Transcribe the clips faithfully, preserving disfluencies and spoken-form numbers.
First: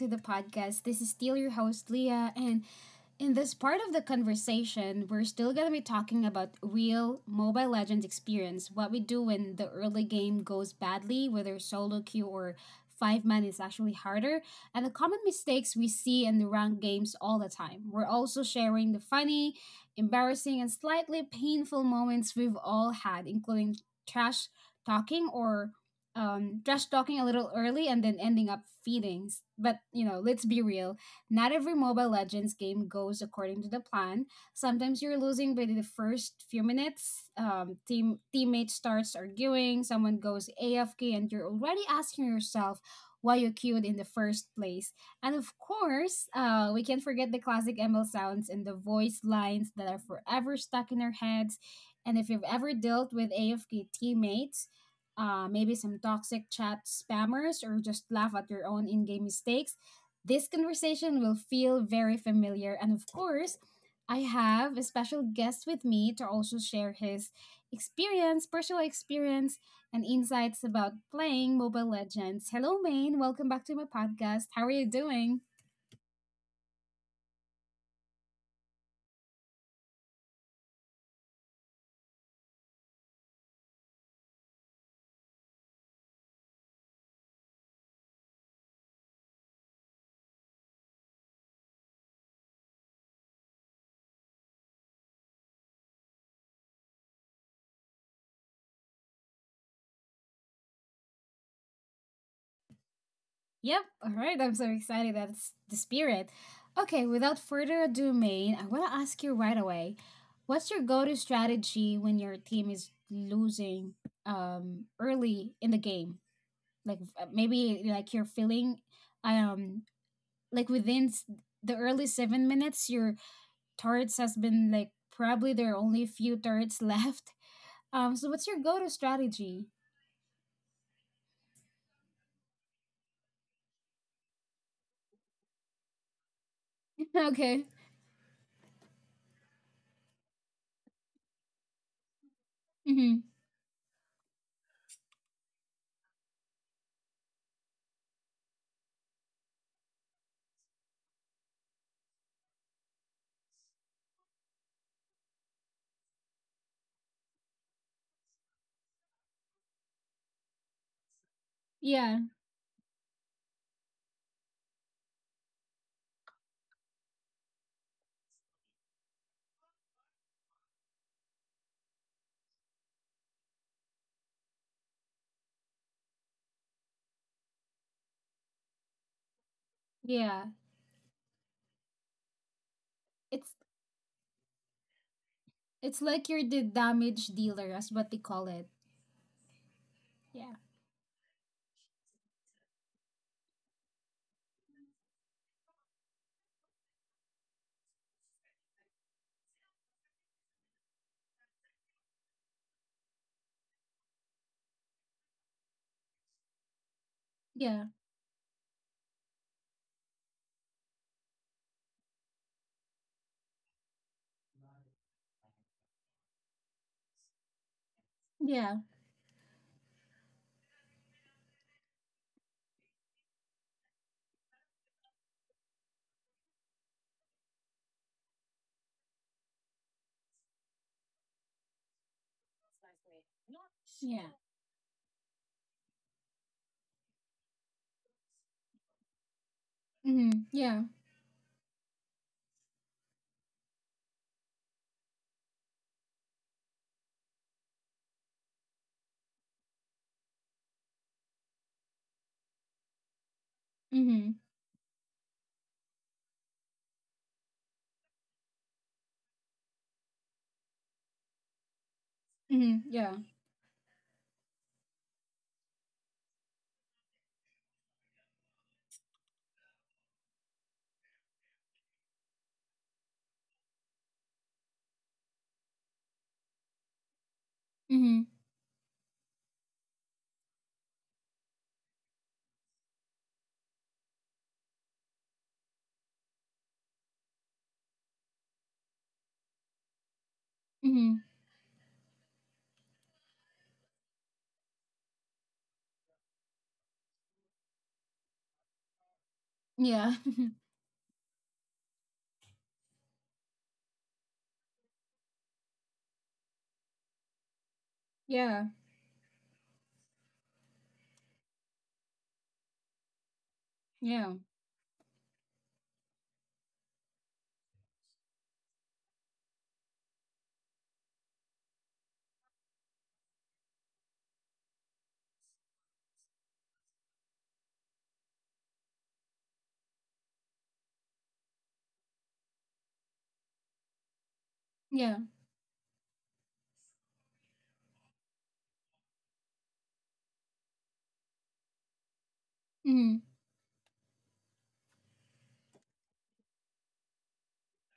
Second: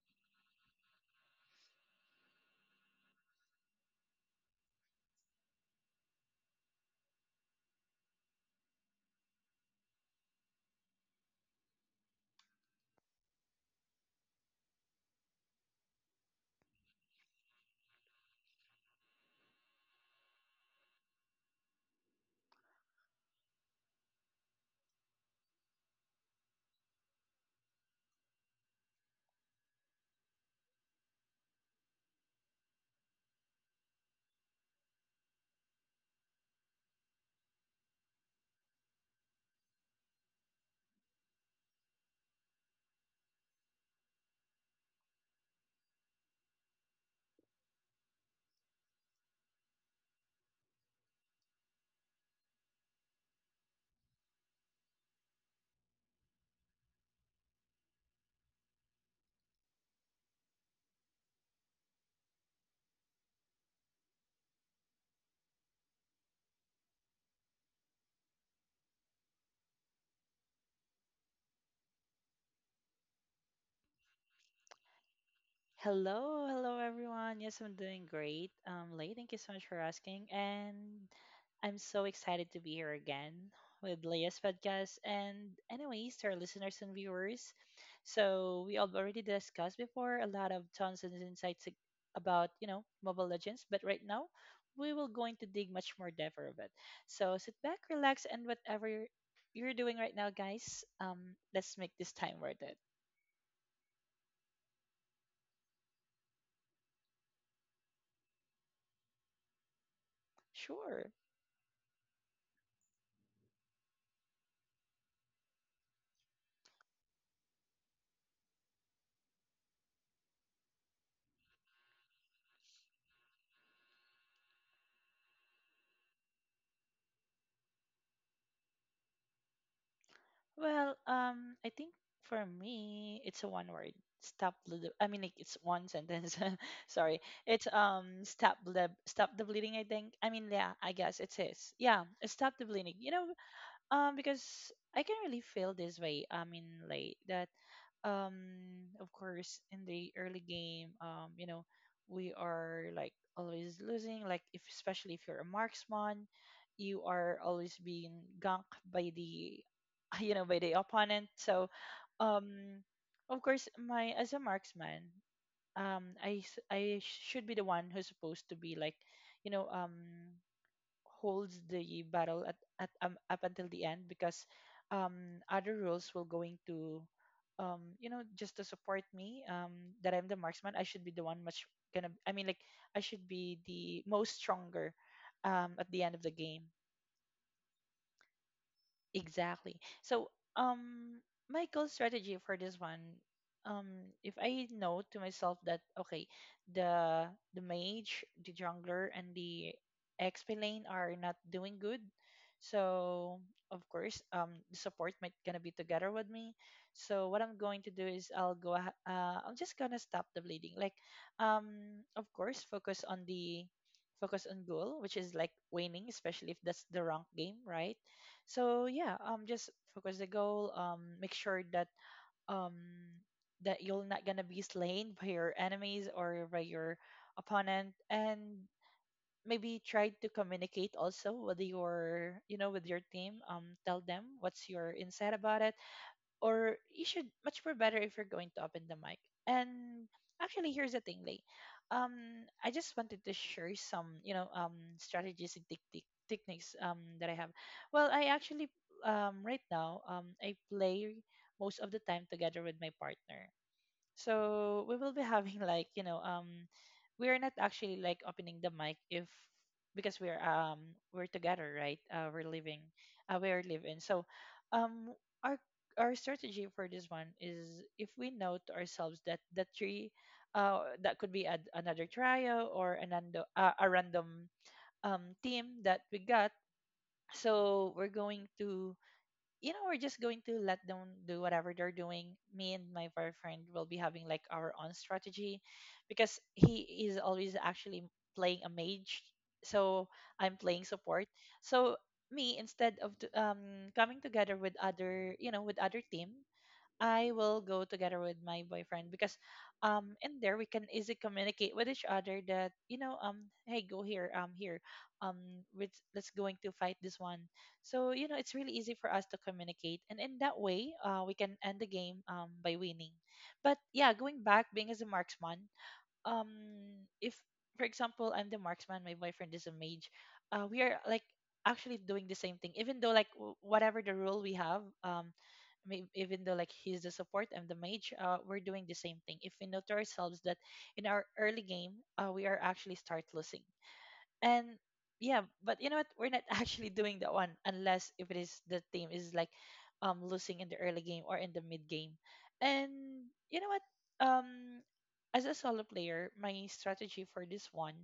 to the podcast. This is still your host, Leah, and in this part of the conversation, we're still going to be talking about real Mobile Legends experience, what we do when the early game goes badly, whether solo queue or five man is actually harder, and the common mistakes we see in the ranked games all the time. We're also sharing the funny, embarrassing, and slightly painful moments we've all had, including trash talking or um, trash talking a little early and then ending up feedings. But you know, let's be real. Not every Mobile Legends game goes according to the plan. Sometimes you're losing within the first few minutes. Um, team teammate starts arguing. Someone goes A F K, and you're already asking yourself why you queued in the first place. And of course, uh, we can't forget the classic M L sounds and the voice lines that are forever stuck in our heads. And if you've ever dealt with A F K teammates, uh, maybe some toxic chat spammers, or just laugh at your own in game mistakes, this conversation will feel very familiar. And of course, I have a special guest with me to also share his experience, personal experience, and insights about playing Mobile Legends. Hello, Maine. Welcome back to my podcast. How are you doing? Hello, hello everyone. Yes, I'm doing great. Um, Lay, thank you so much for asking, and I'm so excited to be here again with Leia's podcast. And anyways, to our listeners and viewers, so we have already discussed before a lot of tons and insights ag- about you know Mobile Legends, but right now we will going to dig much more deeper of it. So sit back, relax, and whatever you're, you're doing right now, guys, um, let's make this time worth it. Yep, alright, I'm so excited. That's the spirit. Okay, without further ado, Maine, I want to ask you right away, what's your go Sure. to strategy when your team is losing, um, early in the game? Like, uh, maybe like you're feeling, um like within s- the early seven minutes, your turrets has been, like, probably there are only a few turrets left, um so what's your go-to strategy? Well, um, I think for me, it's a one word. Stop. ble- I mean, like, it's one sentence. Sorry. It's Okay. um, stop. Ble- stop the bleeding. I think. I mean, yeah. I guess it's his. Yeah. Stop the bleeding. You hmm. know, um, because I can really feel this way. I mean, like that um of course in the early game um you know we are like always losing like if especially if you're a marksman, you are always being ganked by the you know by the opponent. So Yeah, um of course my as a marksman, um i s- I should be the one who's supposed to be like, you know um holds the battle at, at um, up until the end, because um, other rules will going to um, you know just to support me, um, that I'm the yeah. marksman. I should be the one much gonna I mean like, I should be it's the most stronger um, at the It's end of the like you're game. the damage dealer, as what they call it. Exactly. So, Yeah. um, my goal strategy for this one, um, if I know to myself that okay, the the mage, the jungler, and the X P lane are not doing good, so of course, um, the support might gonna be together with me. So what I'm going to Yeah. do is I'll go, ah- uh, I'm just gonna stop the bleeding. Like, um, of course, focus on the focus on goal, which is like winning, especially if that's the rank game, right? Yeah. So yeah, um just focus the goal, um make sure that um that you're not gonna be slain by your enemies or by your opponent, and maybe try to communicate also with your, you know with your team. Um tell them Yeah. what's your insight about it, or you should much more better if you're going to open the mic. And Mm-hmm. actually, Yeah. here's the thing, Lay. Um, I just wanted to share some, you know, um, strategies and tactic techniques um, that I have. Well, I actually, um, right now, um, I play most of the time together with my partner. Mm-hmm. So we will be having like, you know, um we are not actually like opening the mic if, because we're um we're together, right? Uh we're living, Mm-hmm. Yeah. uh we are living. So um our our strategy for this one is, if we know to ourselves that the three, uh that could be ad- another trio or an ando- uh, a random um team that we got. So we're Mm-hmm. going to, you know, we're just going to let them do whatever they're doing. Me and my boyfriend will be having like our own strategy, because he is always actually playing a mage. So I'm playing Mm-hmm. support. So me, instead of t- um coming together with other, you know, with other team, I will go together with my boyfriend, because um Yeah. in there we can easily communicate with each other that, you know um hey, go here, um here, um with, let's going to fight this one. So you know it's really Yeah. easy for us to communicate, and in that way uh we can end the game um by winning. But yeah, going Yeah. back, being as a marksman, um if for example I'm the marksman, my boyfriend is a mage, uh we are like actually doing the same thing, even though like w- whatever the role we have, um may- even though like he's the support, I'm the mage, uh we're doing the same thing, if we note to ourselves that in our early game uh we are actually start losing. And Yeah. yeah, but you know what, we're not actually doing that one, unless if it is the team is like um losing in the early game or in the mid game. And Mm-hmm. you know what, um as a solo player, my strategy for this one,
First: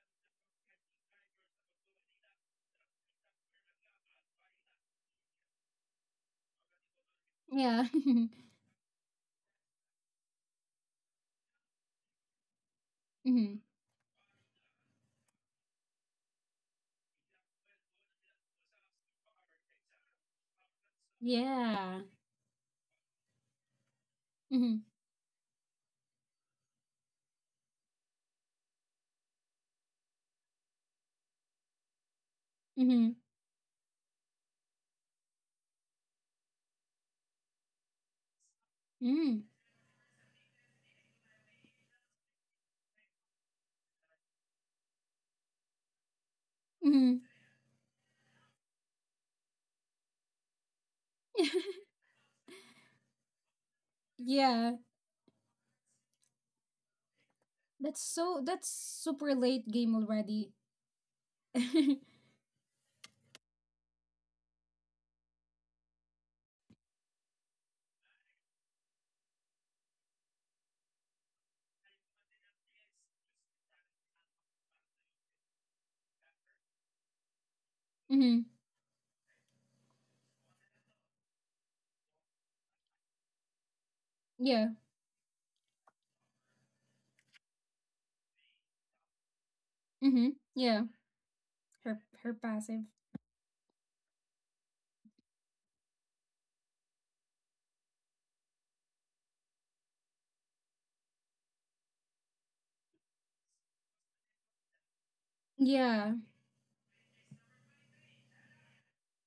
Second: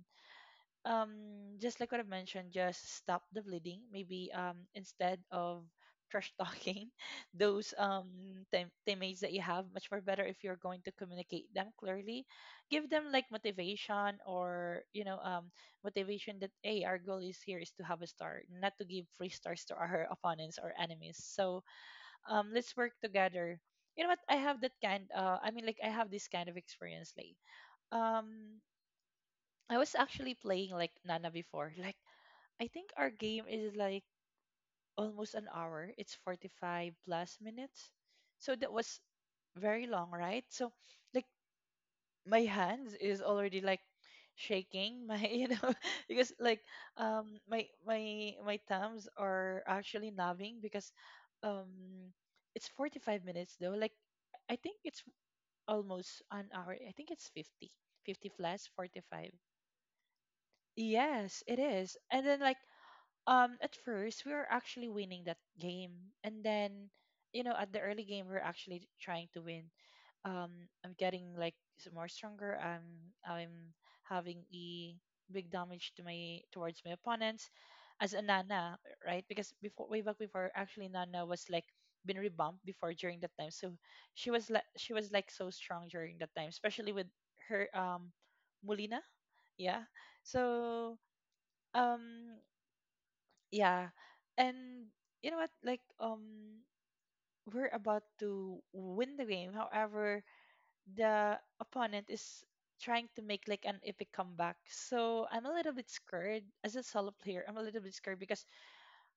um, just like what I have mentioned, just stop the bleeding. Maybe, um, instead of trash talking, those Yeah. um team- teammates that you have, much more better if you're going to communicate them clearly. Give them like Mm-hmm. motivation, or you know um motivation that hey, our goal is here is to have a star, not to give free stars to our opponents or enemies. So Yeah. um, let's work together. You know what? I have that Mm-hmm. kind. Uh, I mean, like I have this kind of experience, like um I was actually playing like Nana before. Like I think our Mm-hmm. game is like almost an hour. It's forty-five plus minutes. So that was Mm-hmm. very long, right? So like my hands is already like shaking my, you know because like Mm-hmm. um my my my thumbs are actually numbing, because um it's forty-five minutes though, like I Yeah. think it's almost an hour, I think it's 50 That's 50 so that's plus forty-five. super late game already. Yes, it Mm-hmm. is. And then like um at first we were actually winning that game, and then, you know, at the early game we are actually trying to win. Um I'm getting like s- more stronger. I'm I'm having a big damage to my towards my opponents, as a Nana, right? Because before, way back before, actually Nana was like been rebumped before during that time. So she was Yeah. like she was like so strong during that time, especially with her um Mulina. Yeah. Mm-hmm. Yeah. So Her her um passive. yeah. And you know what, like um we're about to win the game, however the opponent is trying to make like an epic comeback. So I'm a little bit Yeah. scared, as a solo player I'm a little bit scared, because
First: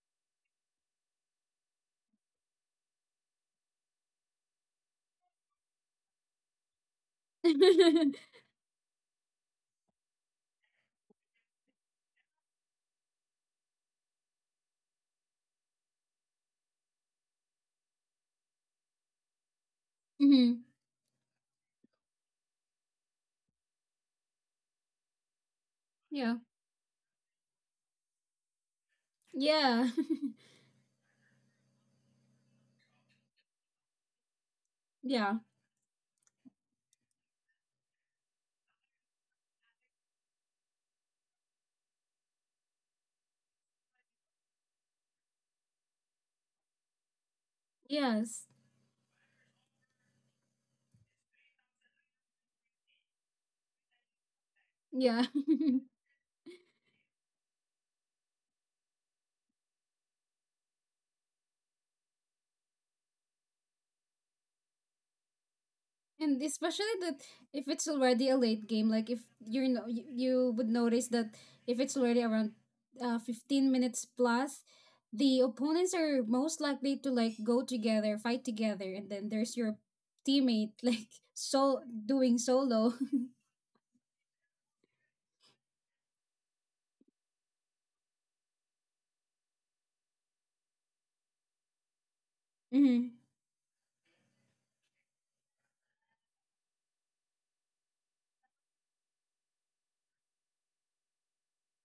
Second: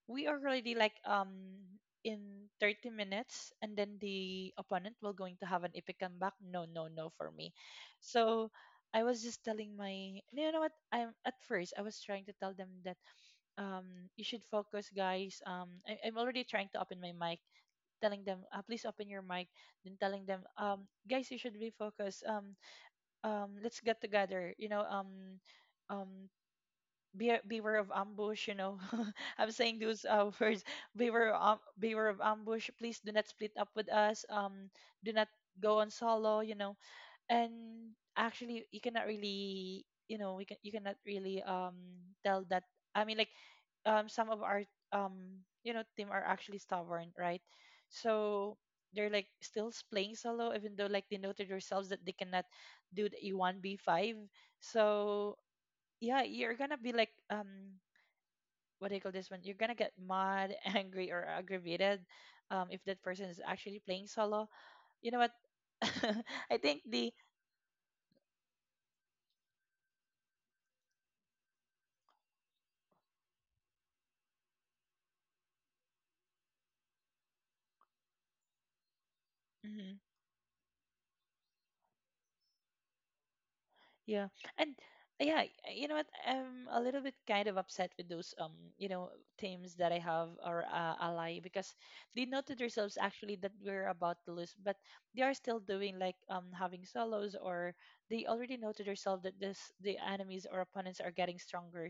we are already like um in thirty minutes, and then the opponent will going to have an epic comeback. No, no, no for me. Mm-hmm. So I was just telling my, you know what, I'm at first I was trying to tell them that um, you should focus, guys. Um, I, I'm already trying to open my mic, telling them, uh, please open your mic, then telling them, um, guys, you should be focused. Um, um, let's get together. You know, um, um, Yeah. be beware of ambush. You know, I'm saying Yeah. those uh, words. Beware, um, beware of ambush. Please do not split up with us. Um, do not Yeah. go on solo. You know, and actually you cannot really, you know we can you cannot really um tell that, I mean like, um some of our um you know team are actually stubborn, right? Yes. So they're like still playing solo, even though like they know to themselves that they cannot do the e one b five. Yeah. So yeah, you're gonna be like um what do you call this one, you're gonna get mad, angry or aggravated, um if that person is actually playing solo. You know what? And I think especially the that, if it's already a late game, like if you're no, you, you would notice that, if it's already around, uh, fifteen minutes plus, the opponents are most likely to, like, go together, fight together, and then there's your mm-hmm. teammate like so doing solo. Yeah. And uh, yeah, y- you know what? I'm a little bit kind of upset with those, um, you know, teams that I have, or uh, ally, because they know to themselves Mm-hmm. actually that we're about to lose, but they are still doing like um having solos, or they already know to themselves that this the enemies or opponents are getting stronger,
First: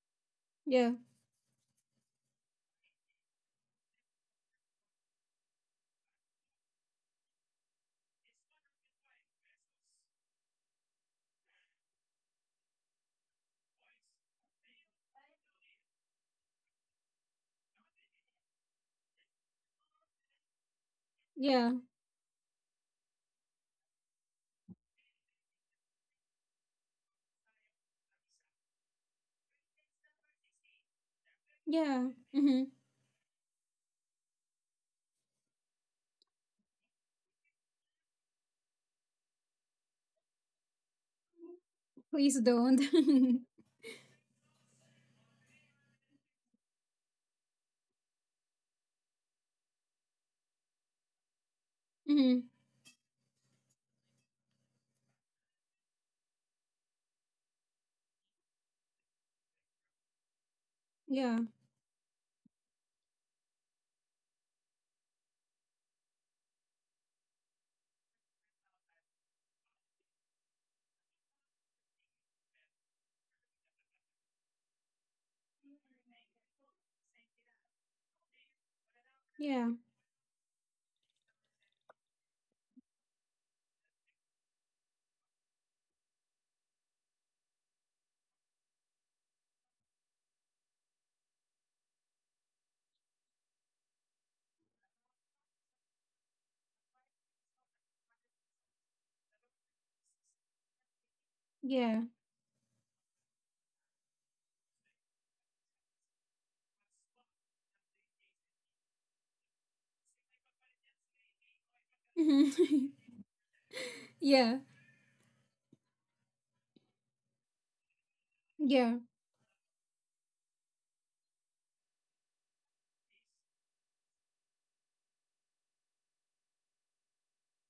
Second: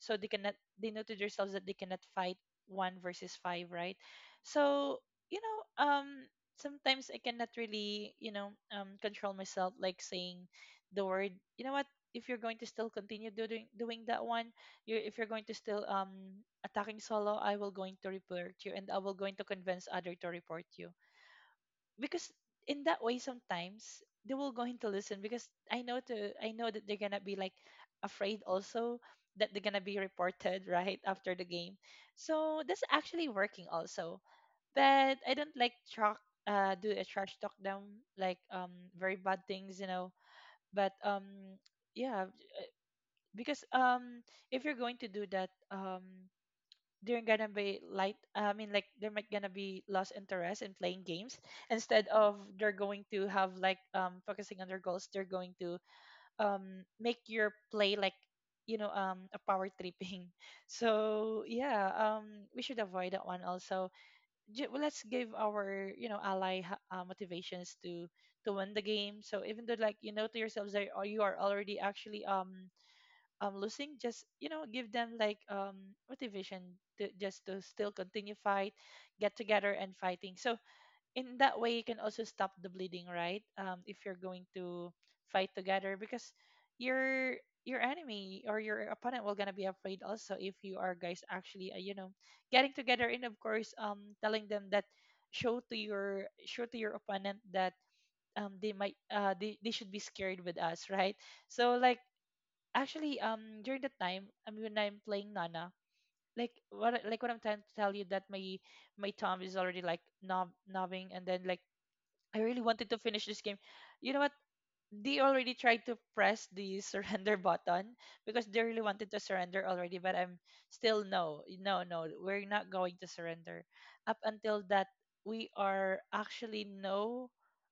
so they cannot, they Yeah, know to themselves that they cannot fight one versus five, right? So you know um. Sometimes I cannot really, you know, um, control myself, like saying the word you know what, if you're going to still continue doing doing that one, you're if you're going to still um attacking solo, I will going to report you, and I will going to convince other to report you, yeah, because in that way sometimes they will going to listen, because i know to I know that they're gonna be like afraid also that they're gonna be reported right after the game. yeah. So Mm-hmm. that's actually working also. But I don't like talk, uh do a trash talk them, like um very bad things, you know but um yeah Please don't. because um if you're going to do that um they're gonna be light I mean like there might gonna be lost interest in playing games. Instead of Mm-hmm. they're going to have like um focusing on their goals, they're going to um make your play like, you know, um a power tripping. So Yeah, yeah, um we should avoid that one also. Ju- well, let's give our, you know, ally ha- uh, motivations to to win the game. So even though like you know to yourselves that, oh, you are already actually um um losing, just, you know, give them like um motivation to just to still continue fight, get yeah, together and fighting. So in that way you can also stop the bleeding, right? Um, if you're going to fight together, because your your enemy or your opponent will gonna be afraid also, if you are guys actually, uh, you know, getting together, and of course um telling them that, show to your show to your opponent that um they might uh they, they should be scared with us, right? So like yeah. actually um during the time, I mean, when I'm playing Nana, like what I- like what I'm trying to tell you, that my my thumb is already like knob knobbing, and then like I really Mm-hmm. wanted to finish this game. You know what? Yeah. They already tried to press the surrender button because they really Yeah. wanted to surrender already, but I'm still no, no, no, we're not going to surrender, up until that we are actually no,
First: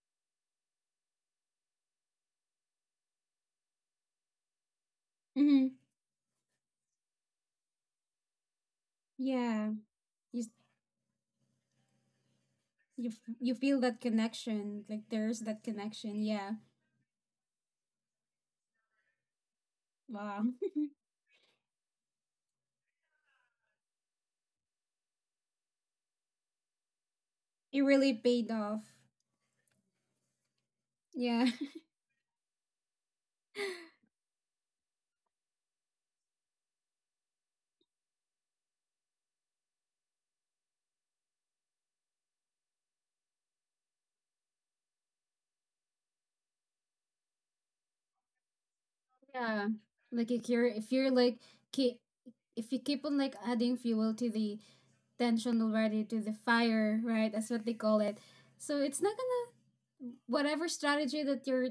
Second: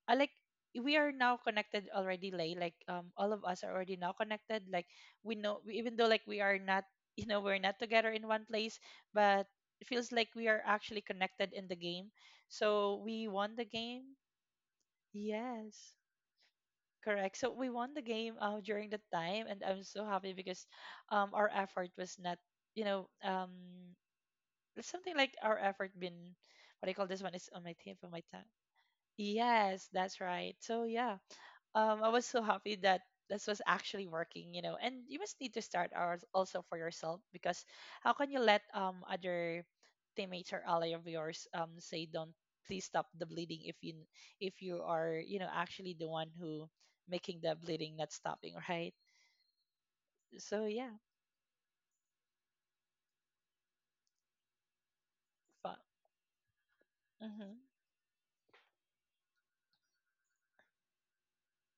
I like We are now connected already, Lay. Like, um, all of us are already now connected. Like we know, Hmm. we- even though like we are not, you know, we're not together in one place, but Yeah, it feels like you s- we are actually connected in the game. So you we f- you won the feel that game. connection. Like there's that Yes, connection. Yeah. correct. So we won the game, uh, during that time, and I'm so happy Wow. because, um, our effort was not, you know, um, it's something like our effort been, what do you call this one? It's on my It team for really my time. paid off. Yes, that's right. So yeah, Yeah. um, I was so happy that this was actually working, you know. And you must need to start ours also for yourself, because how can you let um other teammates or ally of yours um say don't, please stop the bleeding, if you, if you are, you know, actually the one who making the bleeding not stopping, right? Yeah. Like, if So you're yeah, if you're like, keep if you keep on, like, adding fuel to the tension fun. already, to the fire, right? That's Hmm. what they call it. So it's not gonna whatever strategy that you're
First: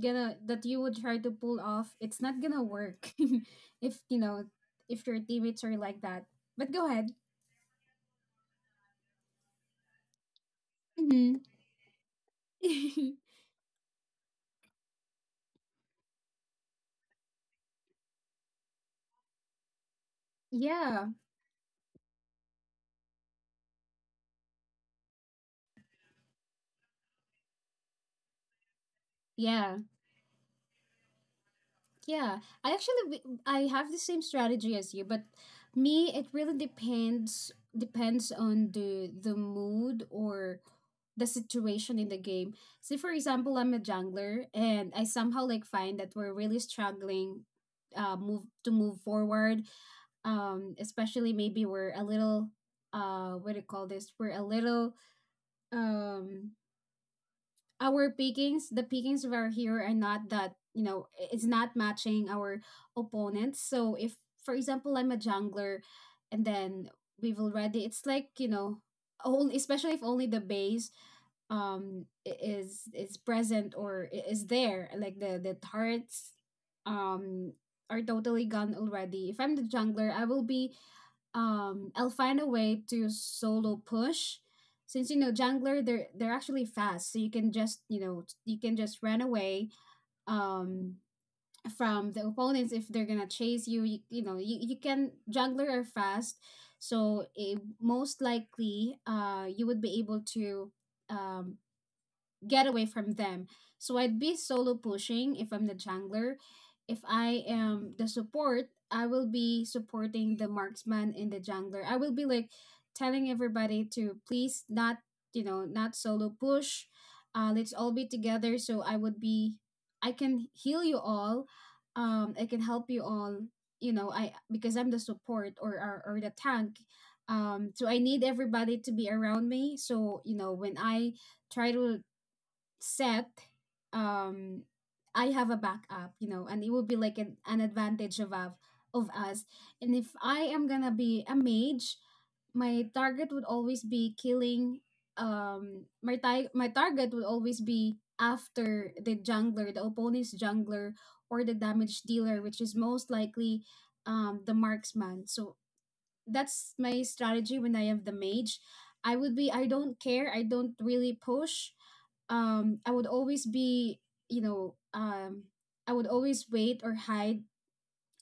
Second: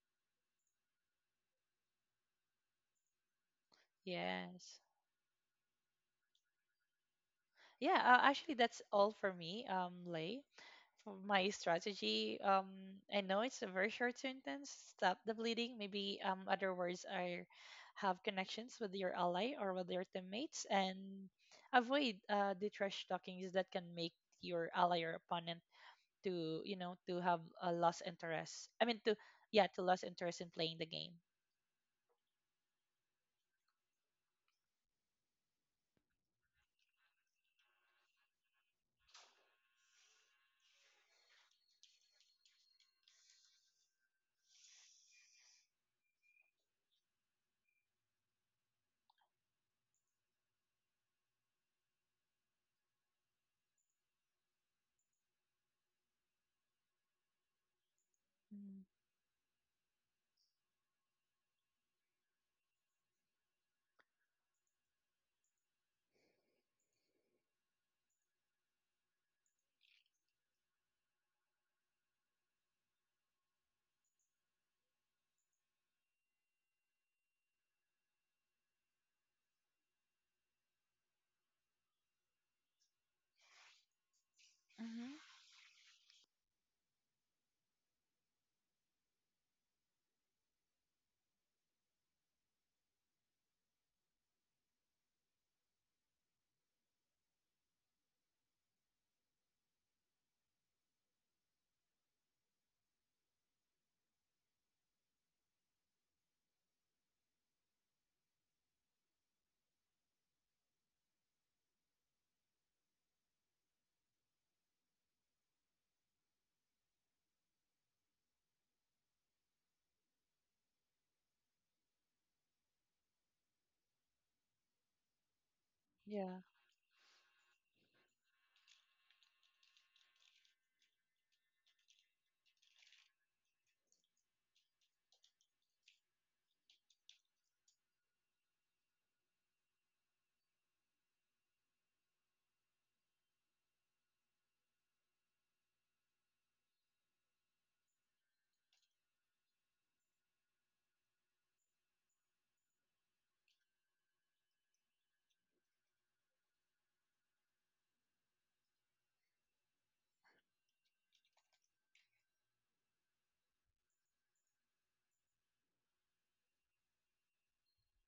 gonna that you would try to pull off, it's not gonna work. if you know Yes. if your teammates are like that. But go ahead. Yeah, uh, actually that's all for me, um, Lay. For Hmm. my strategy, um, I know it's a very short sentence. Stop the bleeding. Maybe um, other words are have connections with your ally or with your teammates, Yeah, and avoid uh, the trash talkings that can make your ally or opponent to, you know, to have a lost interest. I mean to yeah, Yeah, to lose interest in playing the game. yeah. I actually w- I have the same strategy as you, but me it really depends depends on the the mood or the situation in the game. Say for example, I'm a jungler and I somehow like find that we're really struggling, uh move to move forward. Um especially maybe we're a little, uh what do you call this? We're a little um our pickings, the Mm, pickings of our hero are not that, you know, it's not matching our opponents. So if, for example, I'm a jungler, and then we've already, it's like, you know, only, especially if only the base um i- is is present, or i- is there, like, the the turrets um are totally gone already. If I'm the jungler, I will be — um I'll find a way to solo push, since you know hmm, jungler, they're they're actually fast, so you can just you know you can just run away, um from the opponents. If they're gonna chase you, you, you know you, you can jungler are fast, so, it, most likely, uh you would be able to, um get away from them. So I'd be solo pushing if I'm the jungler. If I am the support, I will be supporting the marksman and the jungler. I will be, like, telling everybody to please not, you know, not solo push. Uh, let's all be together. So, I would be, I can heal you all. Um, I can help you all. You know, I because I'm the support, or or, or the yeah, tank. Um, so I need everybody to be around me. So, you know, when I try to set um I have a backup, you know and it will be like an, an advantage, of av- of us. And if I am gonna be a mage, my target would always be killing, um my ti- my target would always be after the jungler, the opponent's jungler, or the damage dealer, which is most likely, um the marksman. So that's my strategy when I have the mage. I would be I don't care. I don't really push. Um I would always be, you know, um I would always wait or hide,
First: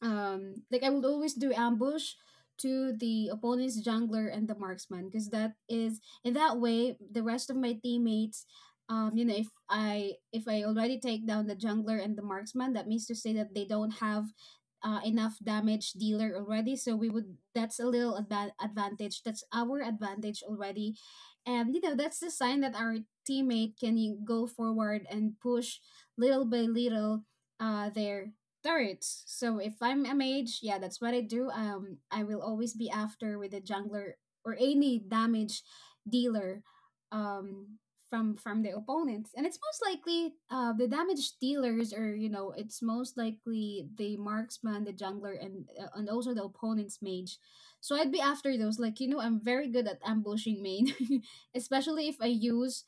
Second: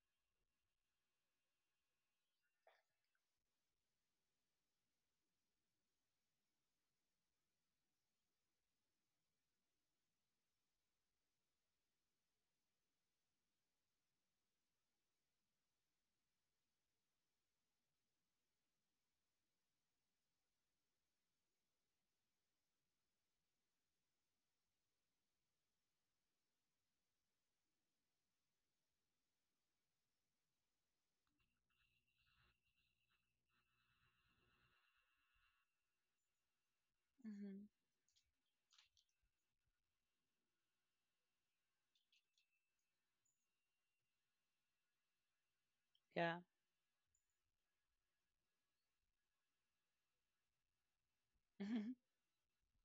um like I would always do ambush to the opponent's jungler and the marksman, because that is — in that way the rest of my teammates, um you know if I if I already take down the jungler and the marksman, that means to say that they don't have, uh, enough damage dealer already, so we would that's a little adva- advantage, that's our advantage already, and you know that's the sign that our teammate can y- go forward and push little by little, uh their turrets. So if I'm a mage, yeah, that's what I do. Um, I will always be after with a jungler or any damage dealer, hmm, um, from from the opponents. And it's most likely, uh, the damage dealers, or you know it's most likely the marksman, the jungler, and uh, and also yeah, the opponent's mage. So I'd be after those. Like, you know, I'm very good at ambushing, Main, hmm, especially if I use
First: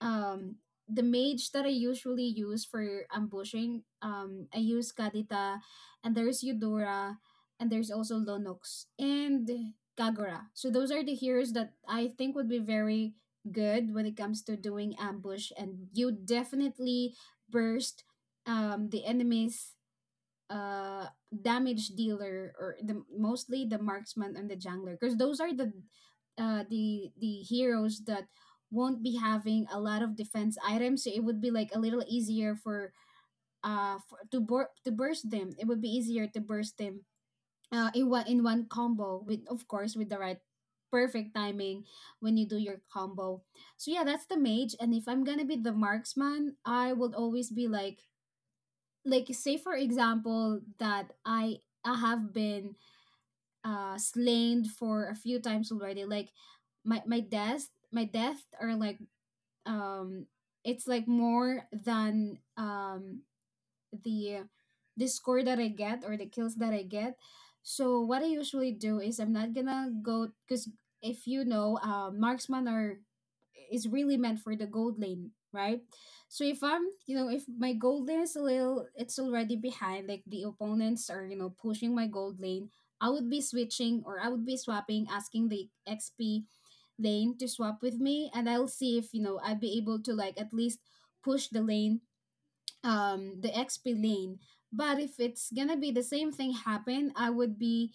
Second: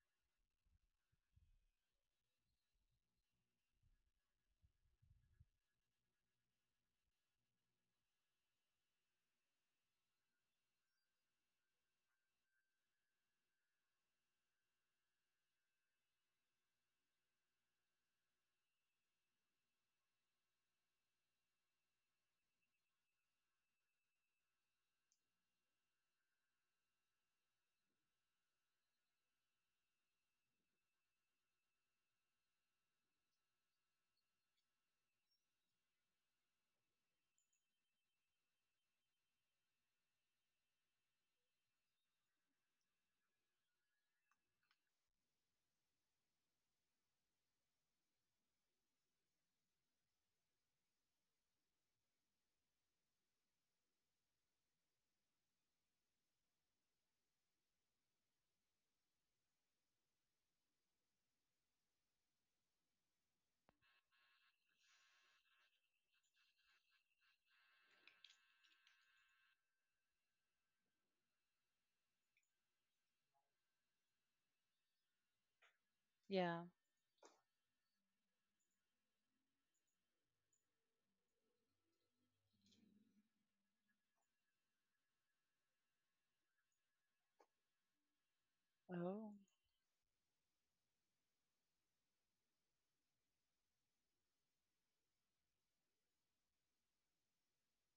um the mage that I usually use for ambushing. um, I use Kadita, and there's Eudora, and there's also Lonox and Kagura. So those are the heroes that I think would be very good when it comes to doing ambush, and you definitely burst, um, the enemies, uh damage dealer, or the mostly the marksman and the jungler, because those are the, uh the the heroes that won't be having a lot of defense items, so it would be like a little easier for uh for, to bur- to burst them. It would be easier to burst them, uh in one in one combo with, of course, with the right perfect timing when you do your combo. So yeah, that's the mage. And if I'm gonna be the marksman, I will always be like like say for example that I I have been uh slain for a few times already. Like, my my death my death are like, um it's like more than, um the the score that I get, or the kills that I get. So what I usually do is, I'm not gonna go, because, if you know, uh, marksman are is really meant for the gold lane, right? So, yeah. if I'm, you know, if my gold lane is a little, it's already behind, like the opponents are, you know, pushing my gold lane, I would be switching, or I would be swapping, asking the X P lane to swap with me, and I'll see if, you Oh, know, I'd be able to, like, at least push the lane um the X P lane. But if it's gonna be the same thing happen, I would be,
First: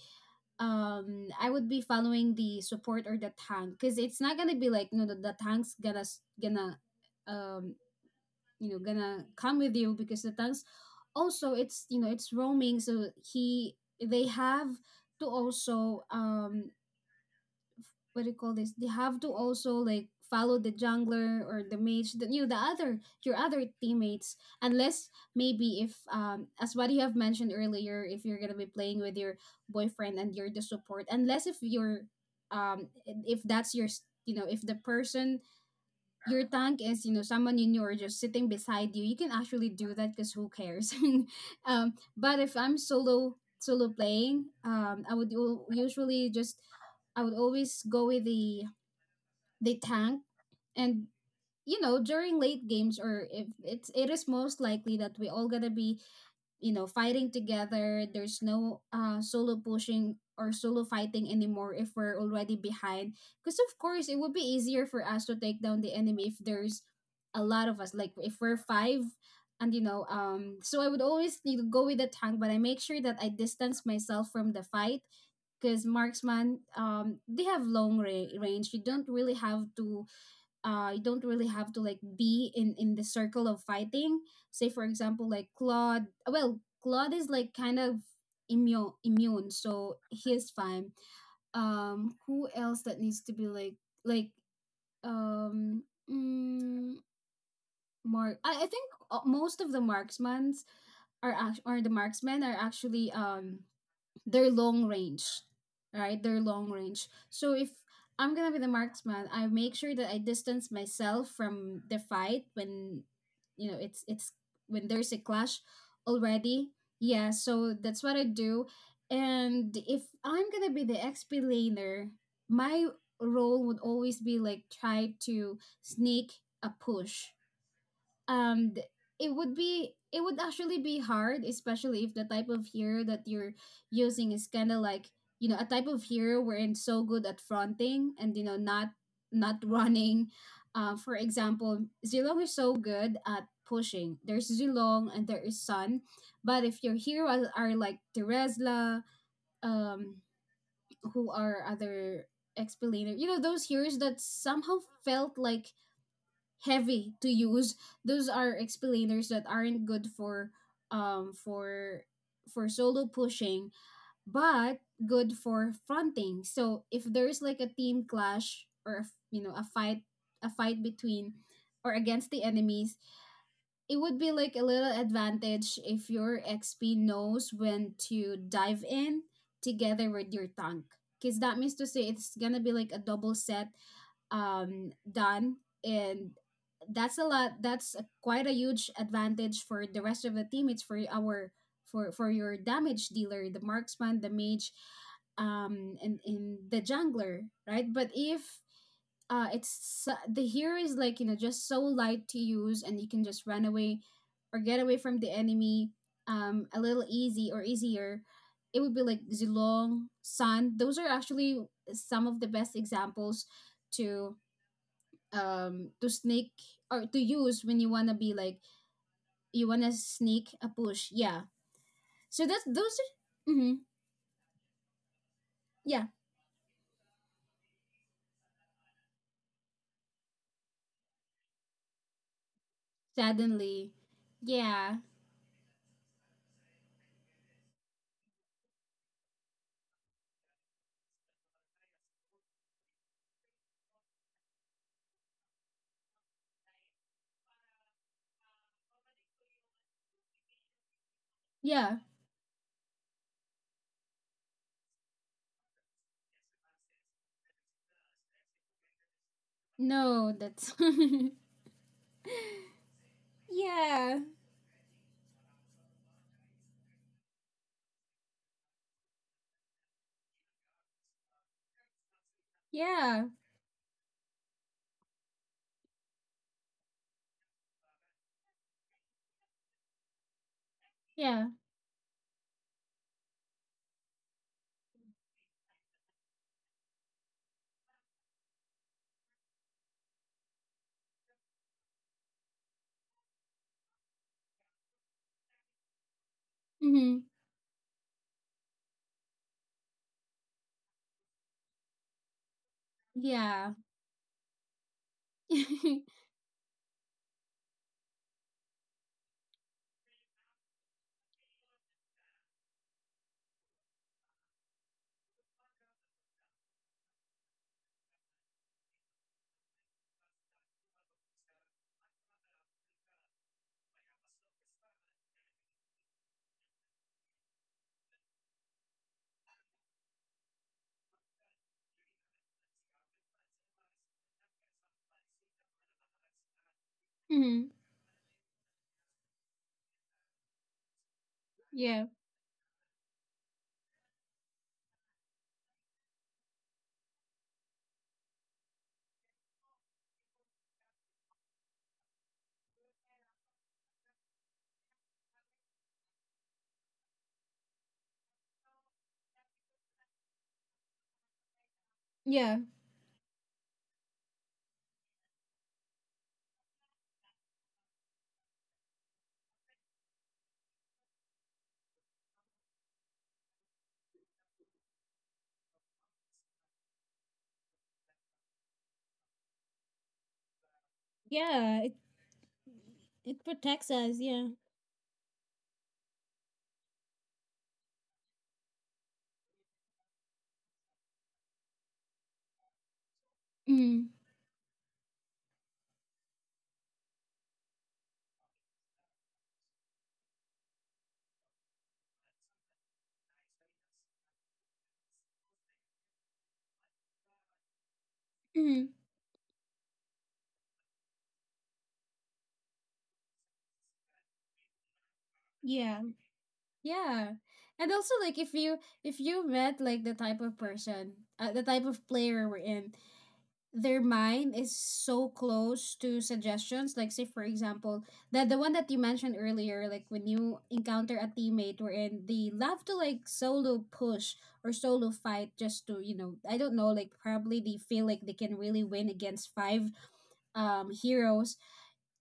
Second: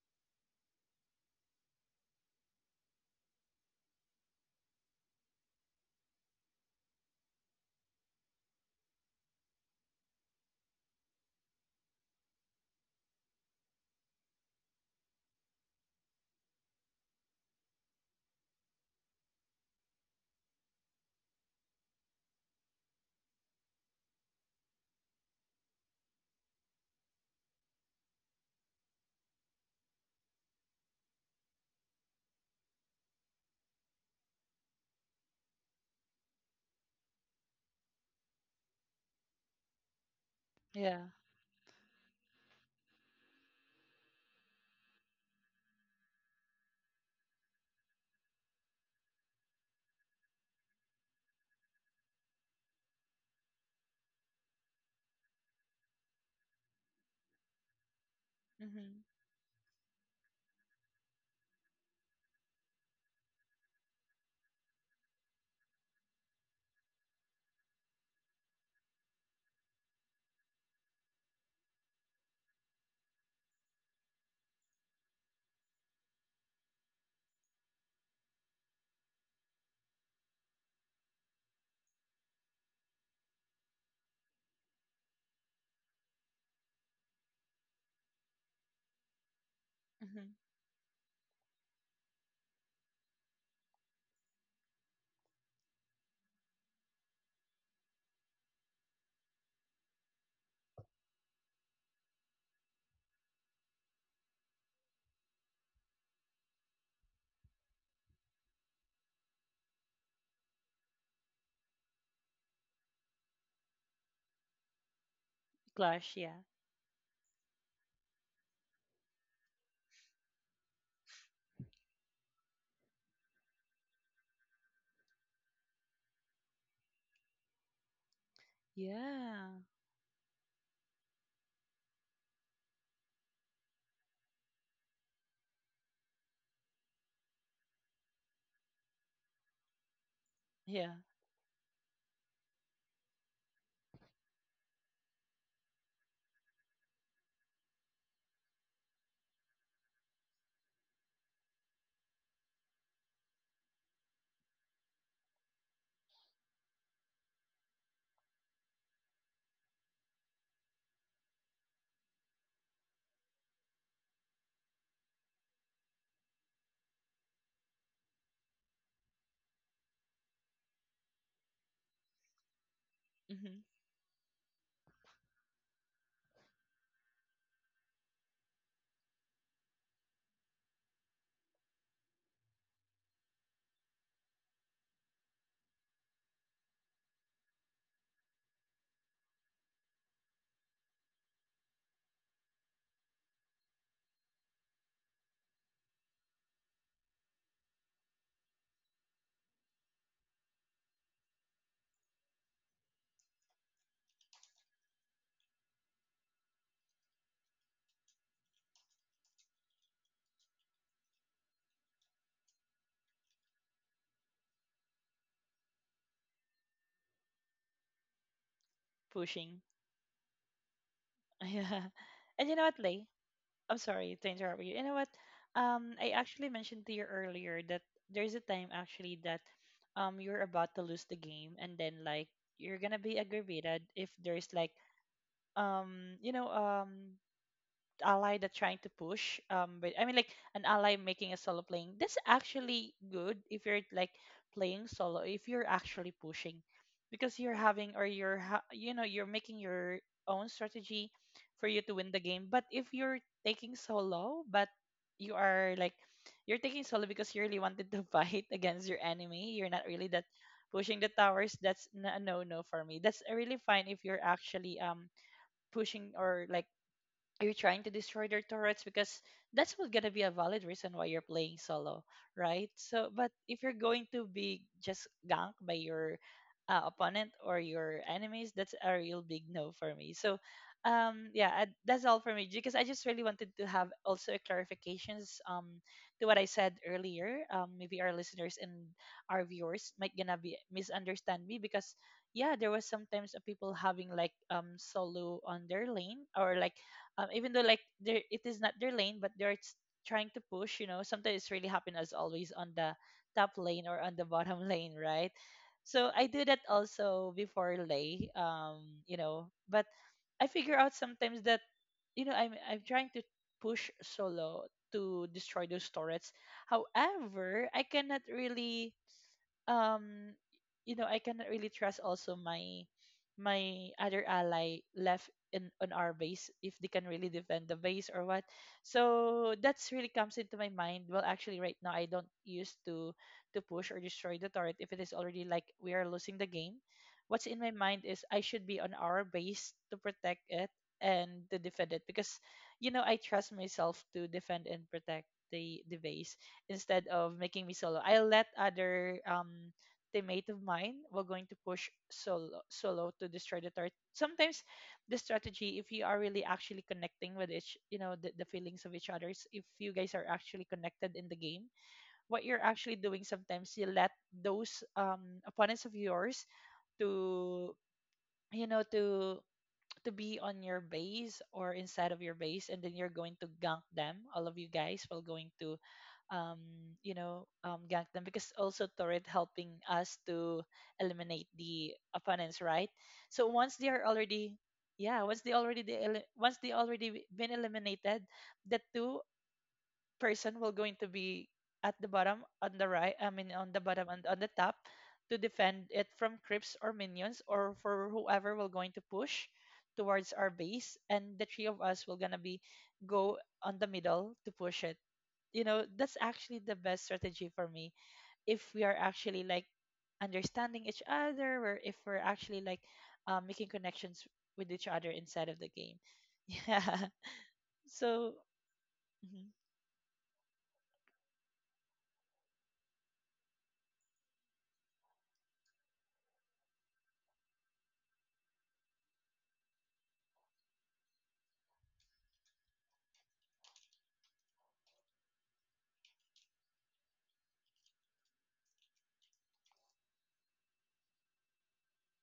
um I would be following the support or the tank, because it's not gonna be like, no, the, the tank's gonna s- gonna um you know gonna come with you, because the tank's also, it's you know it's roaming, so he they have to also, um what do you call this? They have to also like follow the jungler or the mage, the you know, the other your other teammates. Unless maybe if um as what you have mentioned earlier, if you're gonna be playing with your boyfriend and you're the support, unless if you're um if that's your s- you know if the person your tank is you know someone you knew or just sitting beside you, you can actually do that because who cares. yeah. Um but if I'm solo solo playing, um I would u- usually just, I would always go with the the tank. And you know during late games, or if it's it is most likely that we all gonna be, you know fighting together, there's no Hmm. uh solo pushing or solo fighting anymore if we're already behind, because of course it would be easier for us to take down the enemy if there's a lot of us, like if we're five. And you know um so I would always, you know, go with the tank, but I make sure that I distance myself from the fight because marksman, um they have long ra- range. You don't really have to uh you don't really have to like be in in the circle of fighting. Say for example like Claude, well Claude is like kind of immune immune, so he's fine. Um who else that needs to be like like um mm, mark I, I think uh, most of the marksmans are act- or the marksmen are actually um their long range, right? Their long range. So if I'm gonna be the marksman, I make sure that I distance myself from the fight when, you know it's it's when there's a clash Clash, yeah. already. Yeah, so that's what I do. And if I'm gonna be the X P laner, my role would always be like try to sneak a push. And it Yeah. would be, it would actually be hard, especially if the type of hero that you're using is kind of like, you know a type of hero wherein so good at fronting and you know not not running. Yeah. Uh, for example, Zilong is so good at pushing. There's Zilong and there is Sun. But if your heroes are like Teresla, um who are other explainer, you know those heroes that somehow felt like heavy to use, those are explainers that aren't good for um for for solo pushing, but good for fronting. So if there's like a team clash or a f- you know a fight, a fight between or against the enemies, Hmm. it would be like a little advantage if your XP knows when to dive in together with your tank, because that means to say it's gonna be like a double set, um, done, and that's a lot. That's a, quite a huge advantage for the rest of the team. It's for our, for for your damage dealer, the marksman, the mage, um, and in the jungler, right? But if uh, it's so- the hero is like, you know just so light to use, and you can just run away or get away from the enemy um a little easy or easier. It would be like Zilong, Sun. Those are actually some of the best examples to um to sneak or to use when you wanna be like, Pushing. you wanna sneak a push. Yeah. Yeah. And So you know that's, what, those Lay? are, mm-hmm. I'm sorry to interrupt you. You know what? Um, yeah. I actually mentioned to you earlier that there's a time actually that um you're about to lose the game, and then like you're gonna be aggravated Suddenly. if there's like Yeah. um you know um ally that's trying to push, um but I mean like an ally making a solo playing, that's actually good if you're like playing solo, if you're actually pushing, because you're having or you're ha- you know, you're making your own strategy for you to Yeah. win the game. But if you're taking solo, but you are like, you're taking solo because you really wanted to fight against your enemy, you're not really that No, that's. pushing the towers, that's n- a no no for me. That's really fine if Yeah. you're actually um pushing, or like you're trying to destroy their turrets, because that's what gonna be a valid reason why you're playing solo, right? So, Yeah. but if you're going to be just ganked by your uh, opponent or your enemies, that's a real big no for me. So, um, yeah, Yeah. I, that's all for me, because I just really wanted to have also a clarifications um to what I said earlier. Um, maybe our listeners and our viewers might gonna be misunderstand me, because yeah, there was sometimes, uh, people having like um solo on their lane, or like um, Mm-hmm. even though like there it is not their lane, but they're s- trying to push. You know, sometimes it's really happen as always on the top Yeah. lane or on the bottom lane, right? Mm-hmm. So I do that also before, lay, um, you know, but I figure out sometimes that you know, I'm I'm trying to push solo to destroy those turrets. However, I cannot really um you know I cannot really trust also my my other ally left in on our base, if they can really defend the base or what. So that's really comes into my mind. Well, actually, right now I don't use to to push or destroy the turret if it is already like we are losing the game. What's in my mind is I should be on our base to protect it and to defend it, Yeah. because you know, I trust myself to defend and protect the the base, instead of making me solo. I let other um teammate of mine were going to push solo solo to destroy the turret. Sometimes the strategy, if you are really actually connecting with each, you know, the, the feelings of each others, if you guys are actually connected in the game, what Yeah. you're actually doing sometimes, you let those um opponents of yours to, you know, to to be on your base or inside of your base, and then you're going to gank them, all of you guys, while going to um you know um gank them, because also turret helping us to eliminate Yeah. the It opponents, right? it So once they protects are us, yeah. already, yeah, once they already they, once they already been eliminated, the two person will going to be at the bottom on the right i mean on the bottom Mm-hmm. and on the top, to defend it from creeps or minions or for whoever will going to push towards our base, and the three of us will gonna be go on the middle to push it. You know, that's actually the best strategy for me, if we Mm-hmm. are actually like understanding each other, or if we're actually like, uh, making connections with each other inside of the game. Yeah. Yeah, Yeah. And also so like if you, if you mhm, met like the type of person, uh, the type of player we're in, their mind is so close to suggestions. Like say for example, that the one that you mentioned earlier, like when you encounter a teammate wherein they love to like solo push or solo fight just to, you know, I don't know, like probably they feel like they can really win against five um heroes,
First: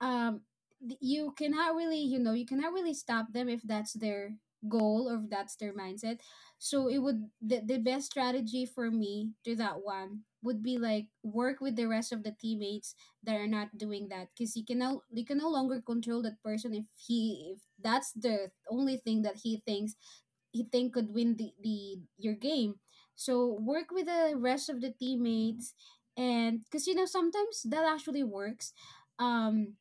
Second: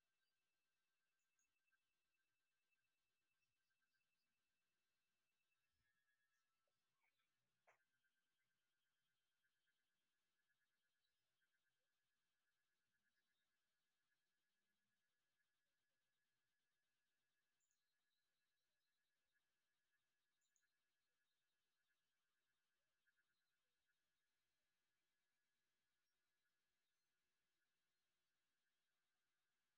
um th- you cannot really, you know you cannot really stop them if that's their goal or if that's their mindset. So it would, the, the best strategy for me to that one would be like work with the rest of the teammates that are not doing that, because you can no, you can no longer control that person if he, if that's the only thing that he thinks he think could win the, the your game. So work with the rest of the teammates. And because you know sometimes that actually works. um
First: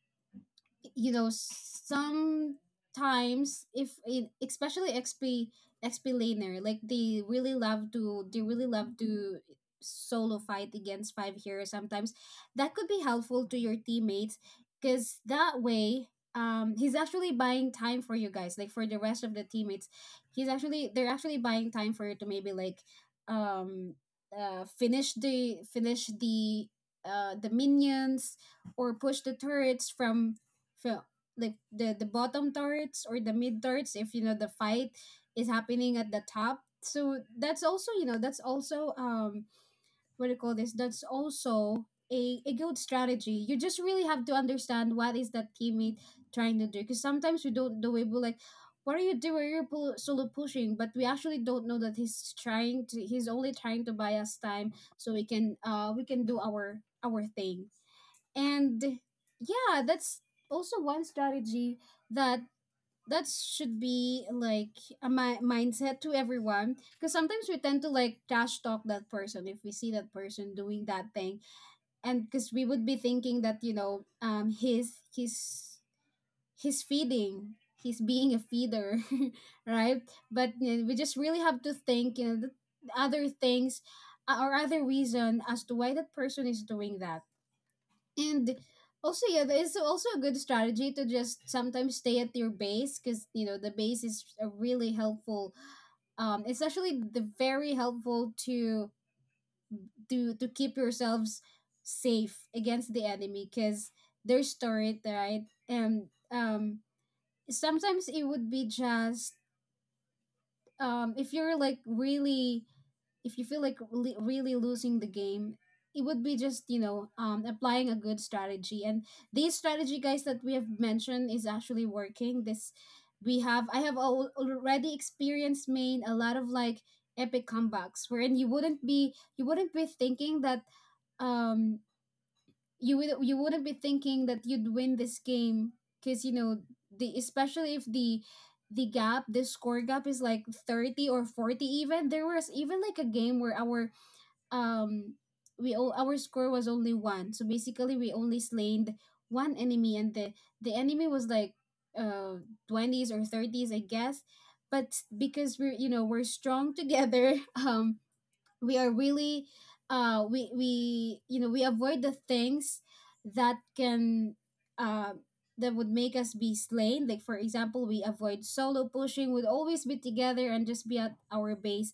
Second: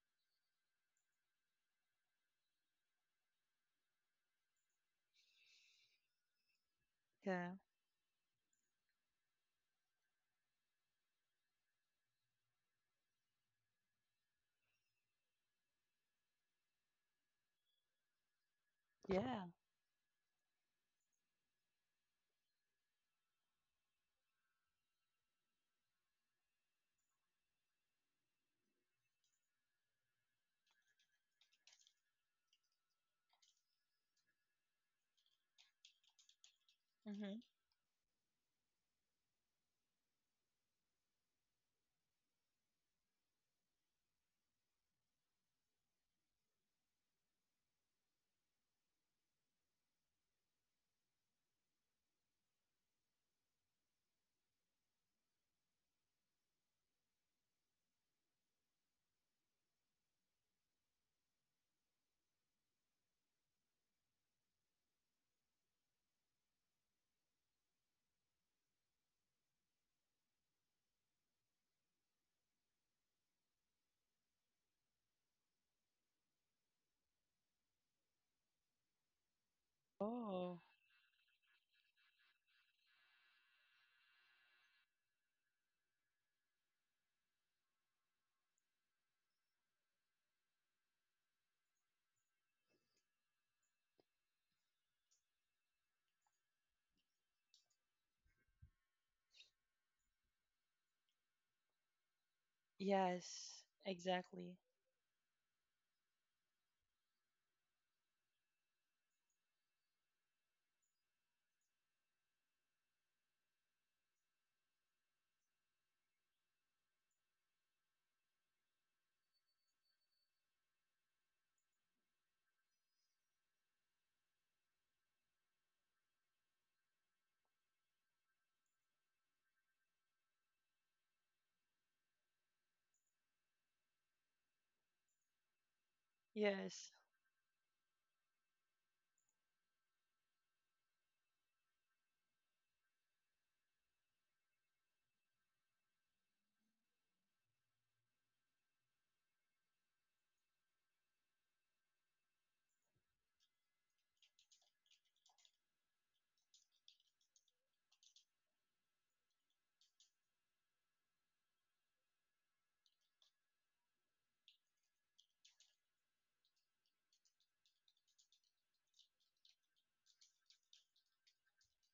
you know Sometimes if it, especially xp xp laner, like they yeah, really love to they really love to solo fight against five heroes sometimes. That could be helpful to your teammates, because that way, um he's actually buying time for you guys, like for the rest of the yeah. teammates. He's actually they're actually buying time for you to maybe like um uh finish the finish the uh the minions, or push the turrets from, feel, like the the bottom turrets or the mid turrets, if you know the fight is happening at the top. So that's also, you know that's also, um what do you call this, that's also a, a good strategy. You just really have to understand what is that teammate trying to do, because sometimes we don't do it, we're like, what are you doing, you're pu- solo pushing, but we actually don't know that he's trying to he's only trying to buy us time so we can uh we can do our our thing. And yeah, that's also one strategy that, that should be like a mi- mindset to everyone, because sometimes we tend to like trash talk that person if we see that person doing that thing. And because we would be thinking that, you know um he's he's he's feeding, he's being a feeder. Right? But Oh, you know, we just really have to think, you know the other things, uh, or other reason as to why that person is doing that. And also, yeah, it's also a good strategy to just sometimes stay at your base, because you know the base is a really helpful. Um, it's actually the very helpful to to to keep yourselves safe against the enemy, yes, because they're exactly. storied, right? And um, sometimes it would be just, um if you're like really, if you feel like really, really losing the game, it would be just, you know um applying a good strategy. And these strategy guys that we have mentioned is actually working. This we have, I have al- already experienced main a lot of like epic comebacks wherein you wouldn't be you wouldn't be thinking that, um you would you wouldn't be thinking that you'd win this game, because you know Yes, the especially if the the gap, the score gap is like thirty or forty. Even there was even like a game where our, um we o- our score was only one, so basically we only slain one enemy, and the the enemy was like uh twenties or thirties, I guess. But because we're, you know we're strong together, um we are really, uh we we, you know we avoid the things that can, uh that would make us be slain, like for example, we avoid solo pushing, would always be together and just be at our base.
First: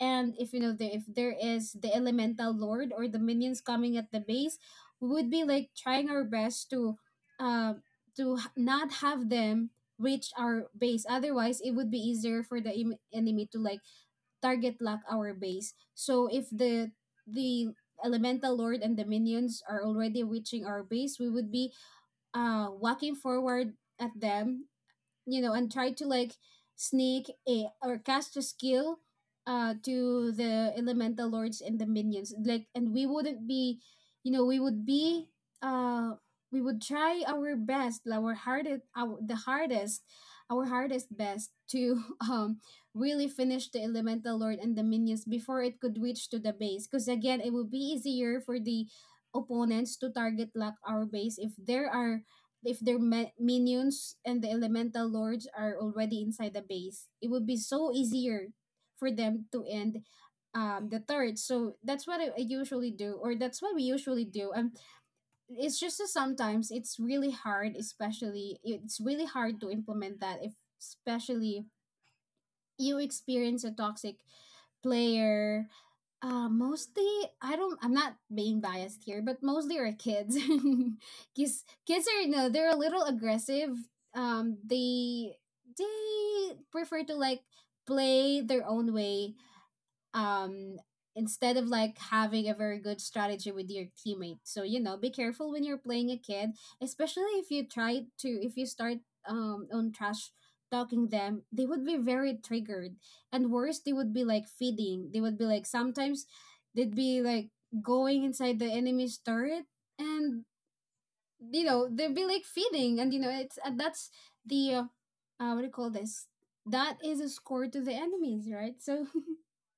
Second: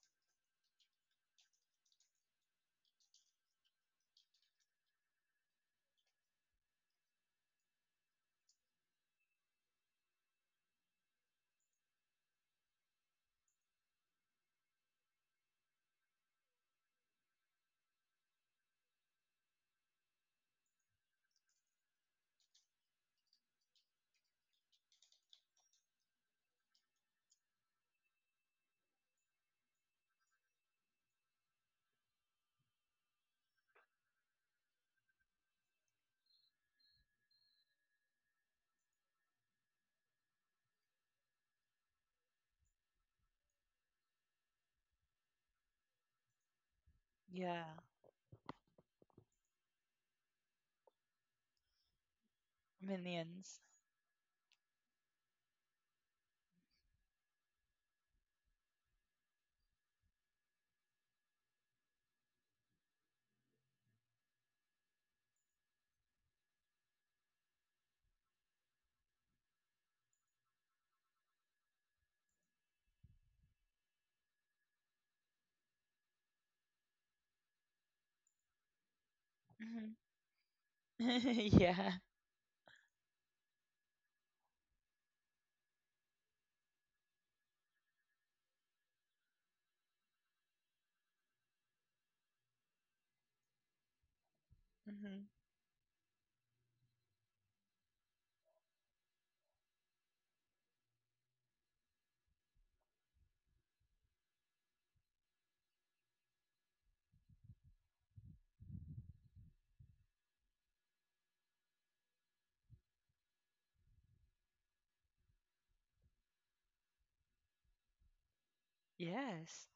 And if, you know the, if there is the elemental lord or the minions coming at the base, we would be like trying our best to uh, to h- not have them reach our base, otherwise it would be easier for the em- enemy to like target lock our base. So if the the elemental lord and the minions are already reaching our base, we would be uh walking forward at them, you know, and try to like sneak a or cast a skill uh to the elemental lords and the minions. Like and we wouldn't be, you know, we would be uh we would try our best, our hardest our the hardest our hardest best to um really finish the elemental lord and the minions before it could reach to the base, because again it yeah, would be easier for the opponents to target lock our base if there are, if their ma- minions. minions and the elemental lords are already inside the base, it would be so easier for them to end um the turret. So that's what I, I usually do, or that's what we usually do. Um, it's just that sometimes it's really hard, especially it's really hard to implement that if, especially you experience a toxic player, uh, mostly, i don't I'm not being biased here, but mostly Hmm. are kids. kids Yeah. kids are no, they're a little aggressive. um they they prefer to like play their own way, um instead of like having a very good strategy with your teammate. So you know be Hmm. careful when you're playing a kid, especially if you try to, if you start um on trash talking them, they would be very triggered, and worse they would be like feeding, they would be like sometimes they'd be like going inside the enemy's turret. And you know they'd be like feeding, and you know it's, and that's the uh, uh what do you call this, that is a score to the enemies, right? So Yes,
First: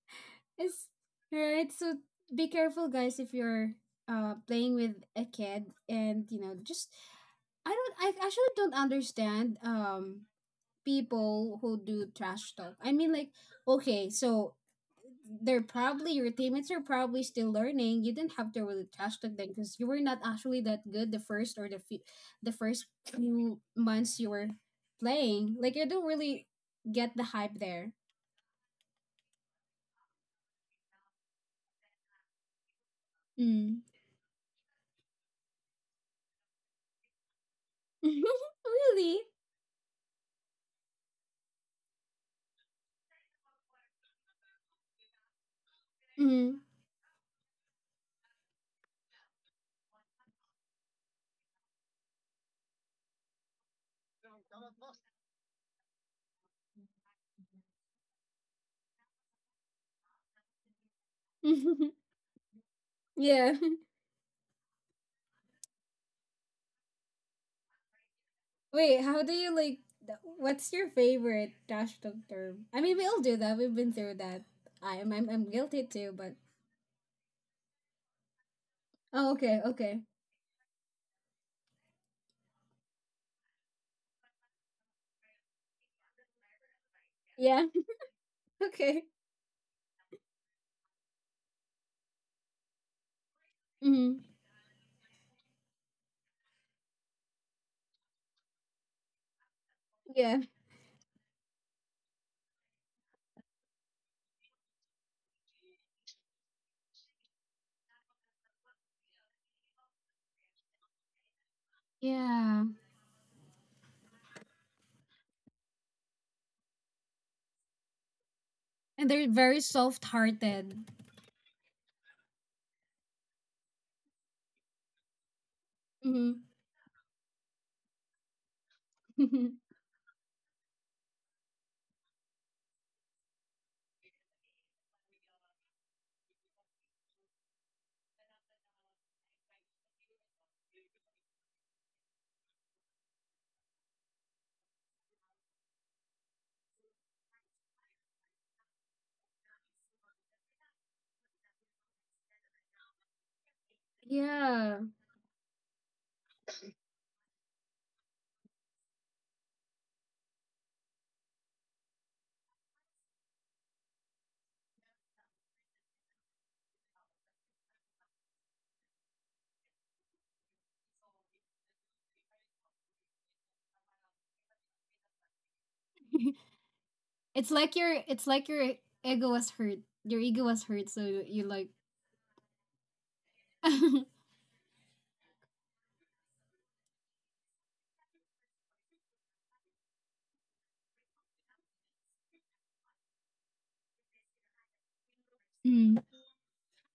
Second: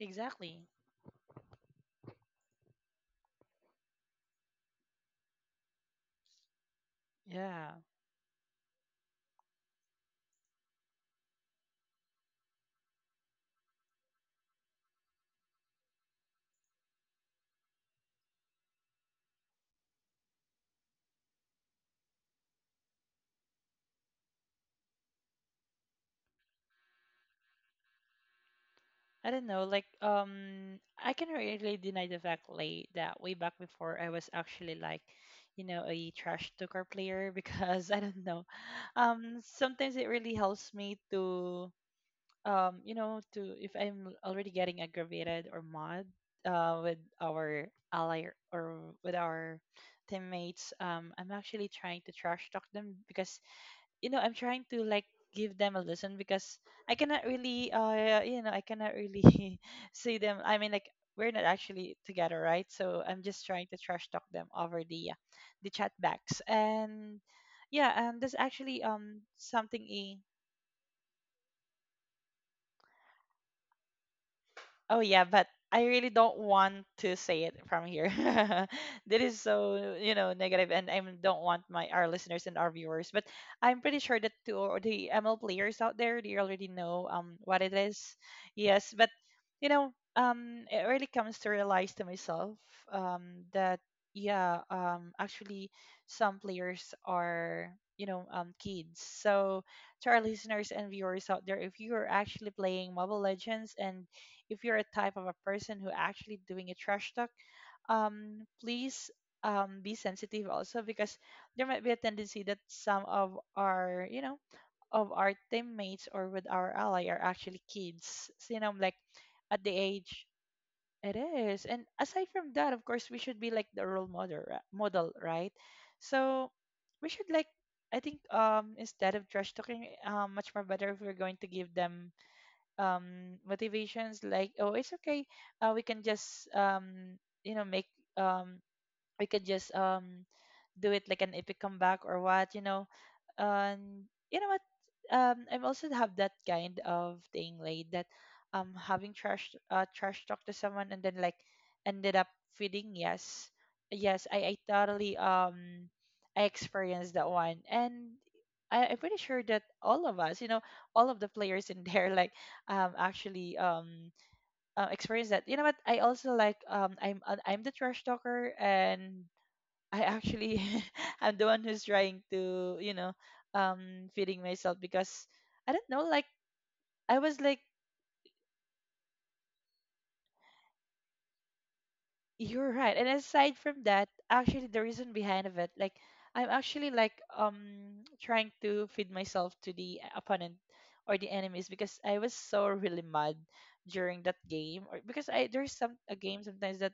exactly. yes, right. So be careful, guys, if you're uh playing with a kid. And you know, just, Yeah. I don't, I actually don't understand um people who do trash talk. I mean, like, okay, so they're probably, your teammates are probably still learning. You didn't have to really trash talk them because you were not actually that good the first or the few, the first few months you were playing. Like, I don't really get the hype there. I don't know, like, um I can really deny the fact, like, that way back Mm. before, I was actually like, you know, a trash talker player, because I don't know. Really? Um sometimes it really helps me to, um you know to if I'm already getting aggravated or mad Mm. uh with our ally, or with our teammates, um I'm actually trying to trash talk them, because you know, I'm trying to like give them a listen, because I cannot really, uh you know I cannot really see them, I mean like, we're not actually together, right? So I'm just Yeah. trying to trash talk them over the uh, the chat backs. And yeah, and there's actually Wait, how um do you like? something th- a What's your favorite trash talk term? I mean, we all do that. We've been through that. Oh I'm yeah, I'm, I'm but guilty I too. really But don't want to say it from here. That oh, is okay, okay. so, you know, negative, and I don't want my our listeners and our viewers, but I'm pretty sure that to all the M L players out there, they already know um what Yeah. it is. Yes, Okay. but you know, um it really comes to realize to myself um that Mm-hmm. yeah, um actually some players are, you know, um kids. So to our Yeah. listeners and viewers out there, if you are actually playing Mobile Legends, and if you're a type of a person who actually doing a trash talk, um, please um, be sensitive also, because there might be a tendency that Yeah. some of our, you know, of our teammates, or with our ally are actually kids. So, you know, like And they're very at the soft age hearted. it is. And aside from that, of course, we should be like the role model, ri- model, right? Mm-hmm. So we should like, I think, um, instead of trash talking, um, much more better if we're going to give them um, motivations like, oh, it's okay. Uh, we can just, um, you know, make, um, we could just um, do it like an epic comeback or what, you know. And you know what, um I have also have that kind of thing like that, um having trash uh trash talk to someone, and then like ended up feeding. Yes, yes, i i Yeah. totally um I experienced that one. And I, I'm pretty sure that all of us, you know, all of the players in there, like um actually um uh, experience that. You know what, I also like, um I'm uh, I'm the trash talker, and I actually I'm the one who's trying to, you know, um feeding myself, because I don't know, like I was it's like, like your it's like your ego was hurt. Your ego was hurt, so you, you like. you're right. And aside from that, actually the reason behind of it, like I'm actually like um trying to feed myself to the opponent or the enemies because I was so really mad during that game or because I there's some Mm. a game sometimes that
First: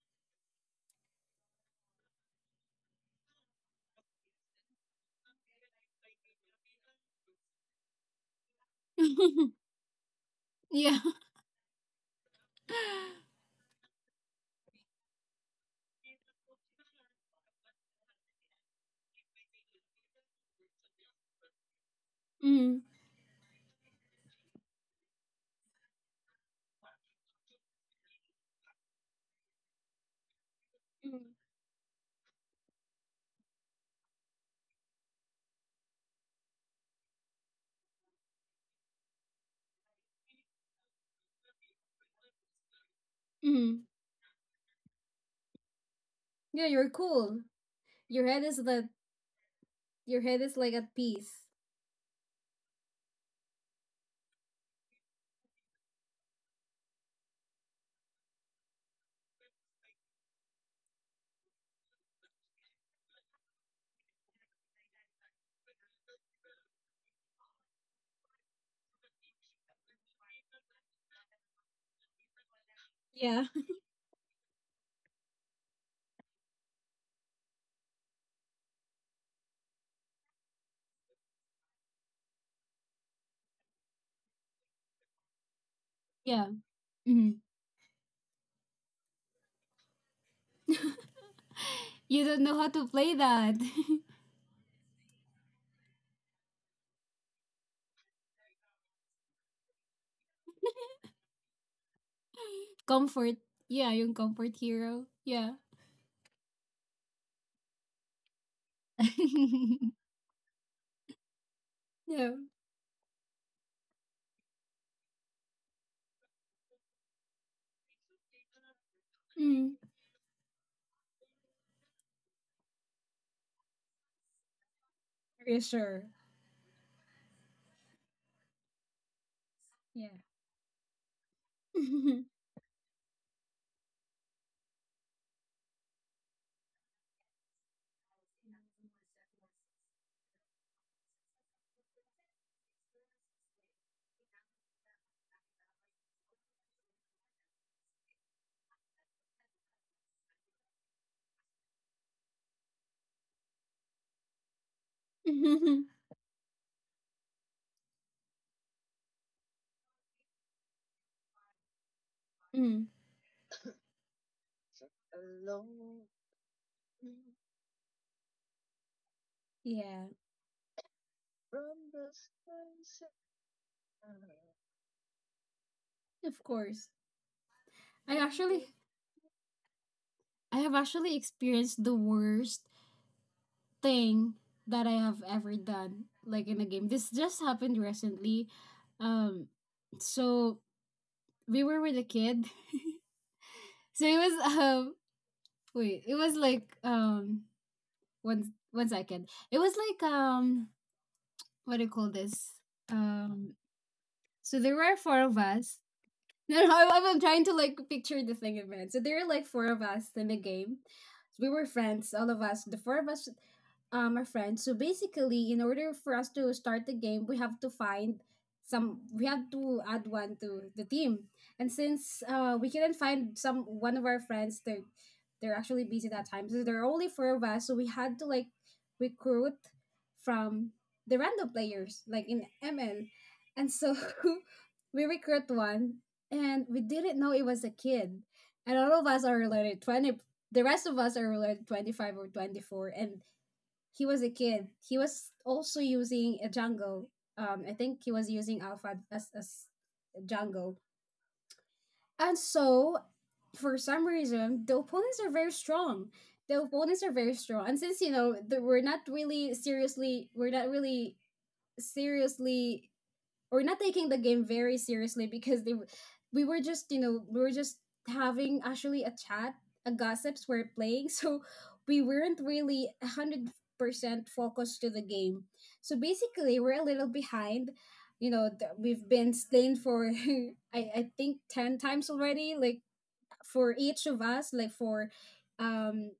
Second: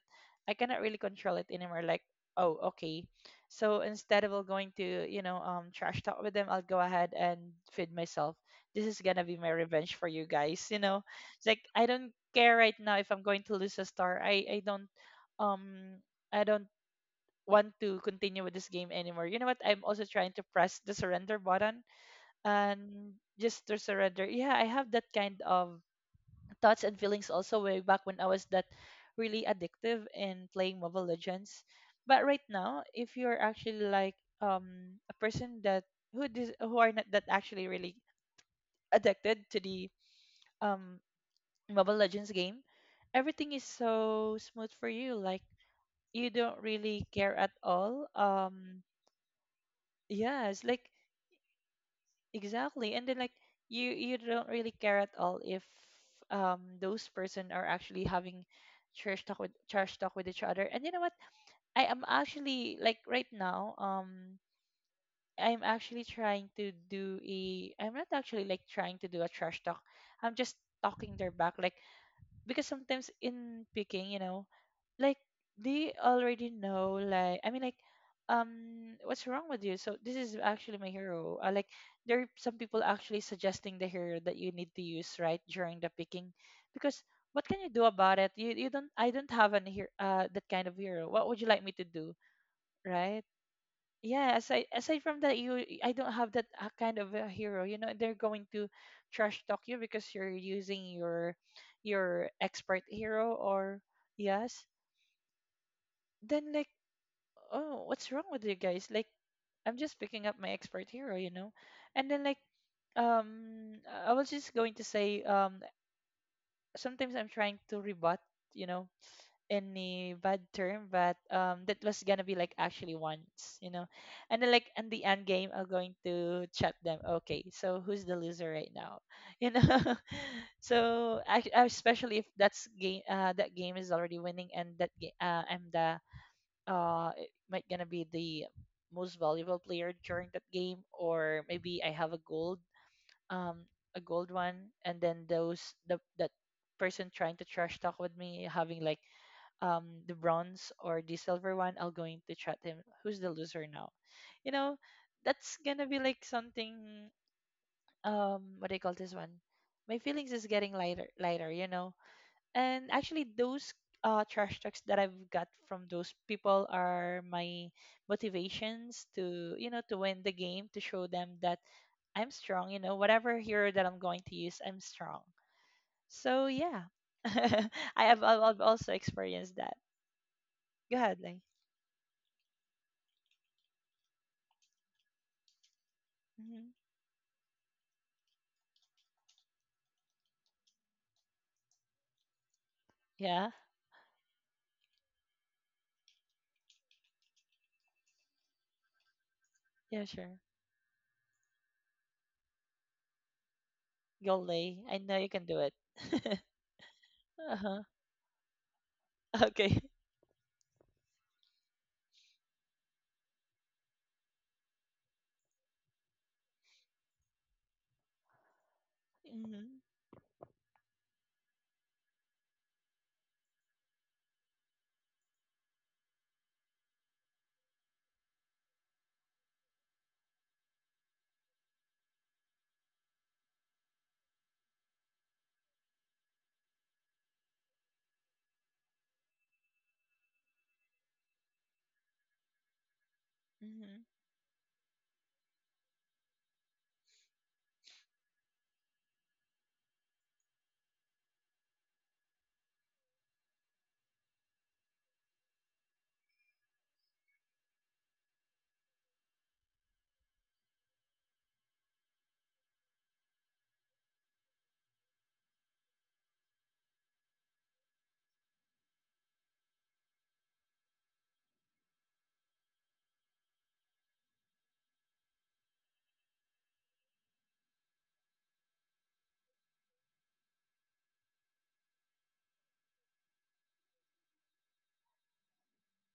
I cannot really control it anymore like oh okay. So instead of going to, you know, um trash talk with them, I'll go ahead and feed myself. This is gonna be my revenge for you guys, you Yeah. know. It's like I don't care right now if I'm going to lose a star. I I don't um I don't want to continue with this game anymore. You know what? I'm also trying to press the surrender button Mm-hmm. and just to surrender. Yeah, I have that kind of thoughts and feelings also way back when I was that really addictive in playing Mobile Legends. But right now, if you're actually like um a person that who dis- who are not that actually really addicted to the um Mobile Legends game, everything is Mm-hmm. so smooth for you. Like you don't Yeah, you're really cool. care at all, Your head is the um your head is yes, like at like peace. exactly, and then like you you don't really care at all if um those person are actually having trash talk with trash talk with each other. And you know what, I am actually like right now, um I'm actually trying to do a I'm not actually like trying to do a trash talk. I'm just talking their back like, because sometimes Yeah. in picking, you know, like they already know, like I mean, like, um what's wrong with you? So this is actually my hero. Uh, like there are some people actually suggesting the hero that you need to use right during the picking Yeah. because Mhm. what can you do about it? You you don't I don't have an hero uh that kind of hero. What would you like me to do? You don't know how to play Right? that. Yeah, aside aside from that, you, I don't have that uh, kind of a hero. You know they're going to trash talk you because you're using your your expert hero, Comfort. or Yeah, yung comfort yes, hero. Yeah. then like oh what's wrong with you guys, like I'm just picking up my expert hero, you know, and then Yeah. like um I was just going to say, um sometimes I'm trying to rebut, you know, Mm. any bad term, but um, that was gonna be like actually once, you know. And then like in the end game, I'm going Reassure. to chat them. Okay, so who's the loser right now? You know, Yeah. so I, I- especially if that's game, uh, that game is already winning, and that game, uh, I'm the uh, it might gonna be the most valuable player during that game, or maybe I have a gold, um, a gold one, and then those the that person trying to trash talk with me having like um, the bronze or the silver one, I'll going to chat him who's the loser now. You know, that's gonna be like something, um what do you call this one? My feelings is getting lighter lighter, you know. Mm. And actually those uh trash talks that I've got from those people are my motivations to, you know, to Yeah. win the game, to show them that I'm strong, you know, whatever hero that I'm going to use, I'm strong. So Of yeah. course. I I have I've I've actually also experienced that. I have Go actually ahead, Lay. experienced the worst thing that I have ever done, like in a Mhm. game. This just happened recently. Um, so we were with a kid. Yeah, So it was um wait, it was like um one one second. It was yeah, like sure. um what do you call this? Um Go, so there Lay. were I know four you of can do it. us. No, no, I'm, I'm trying to like Uh-huh. picture the thing in my head. So there are like four Okay. of us in the game. So we were friends, all of us. The four of us um, are friends. So basically, in order for us to start the game, we have to find some. We have to Mhm. add one to the team. And since uh, we couldn't find some one of our friends, they're they're actually busy that time. So there are only four of us. So we had to like recruit from the random players, like in M L. And so we recruit one, and we didn't know it was a kid. And all of us are related twenty. The rest of us are related twenty five or twenty four, and he Mhm. was a kid. He was also using a Django. Um, I think he was using Alpha as as Django, and so for some reason the opponents are very strong. The opponents are very strong, and since you know the, we're not really seriously, we're not really seriously or not taking the game very seriously, because they w- we were just you know we were just having actually a chat, a gossips we're playing. So we weren't really one hundred percent focused to the game. So basically we're a little behind. You know th- we've been slain for I, I think ten times already, like for each of us, like for um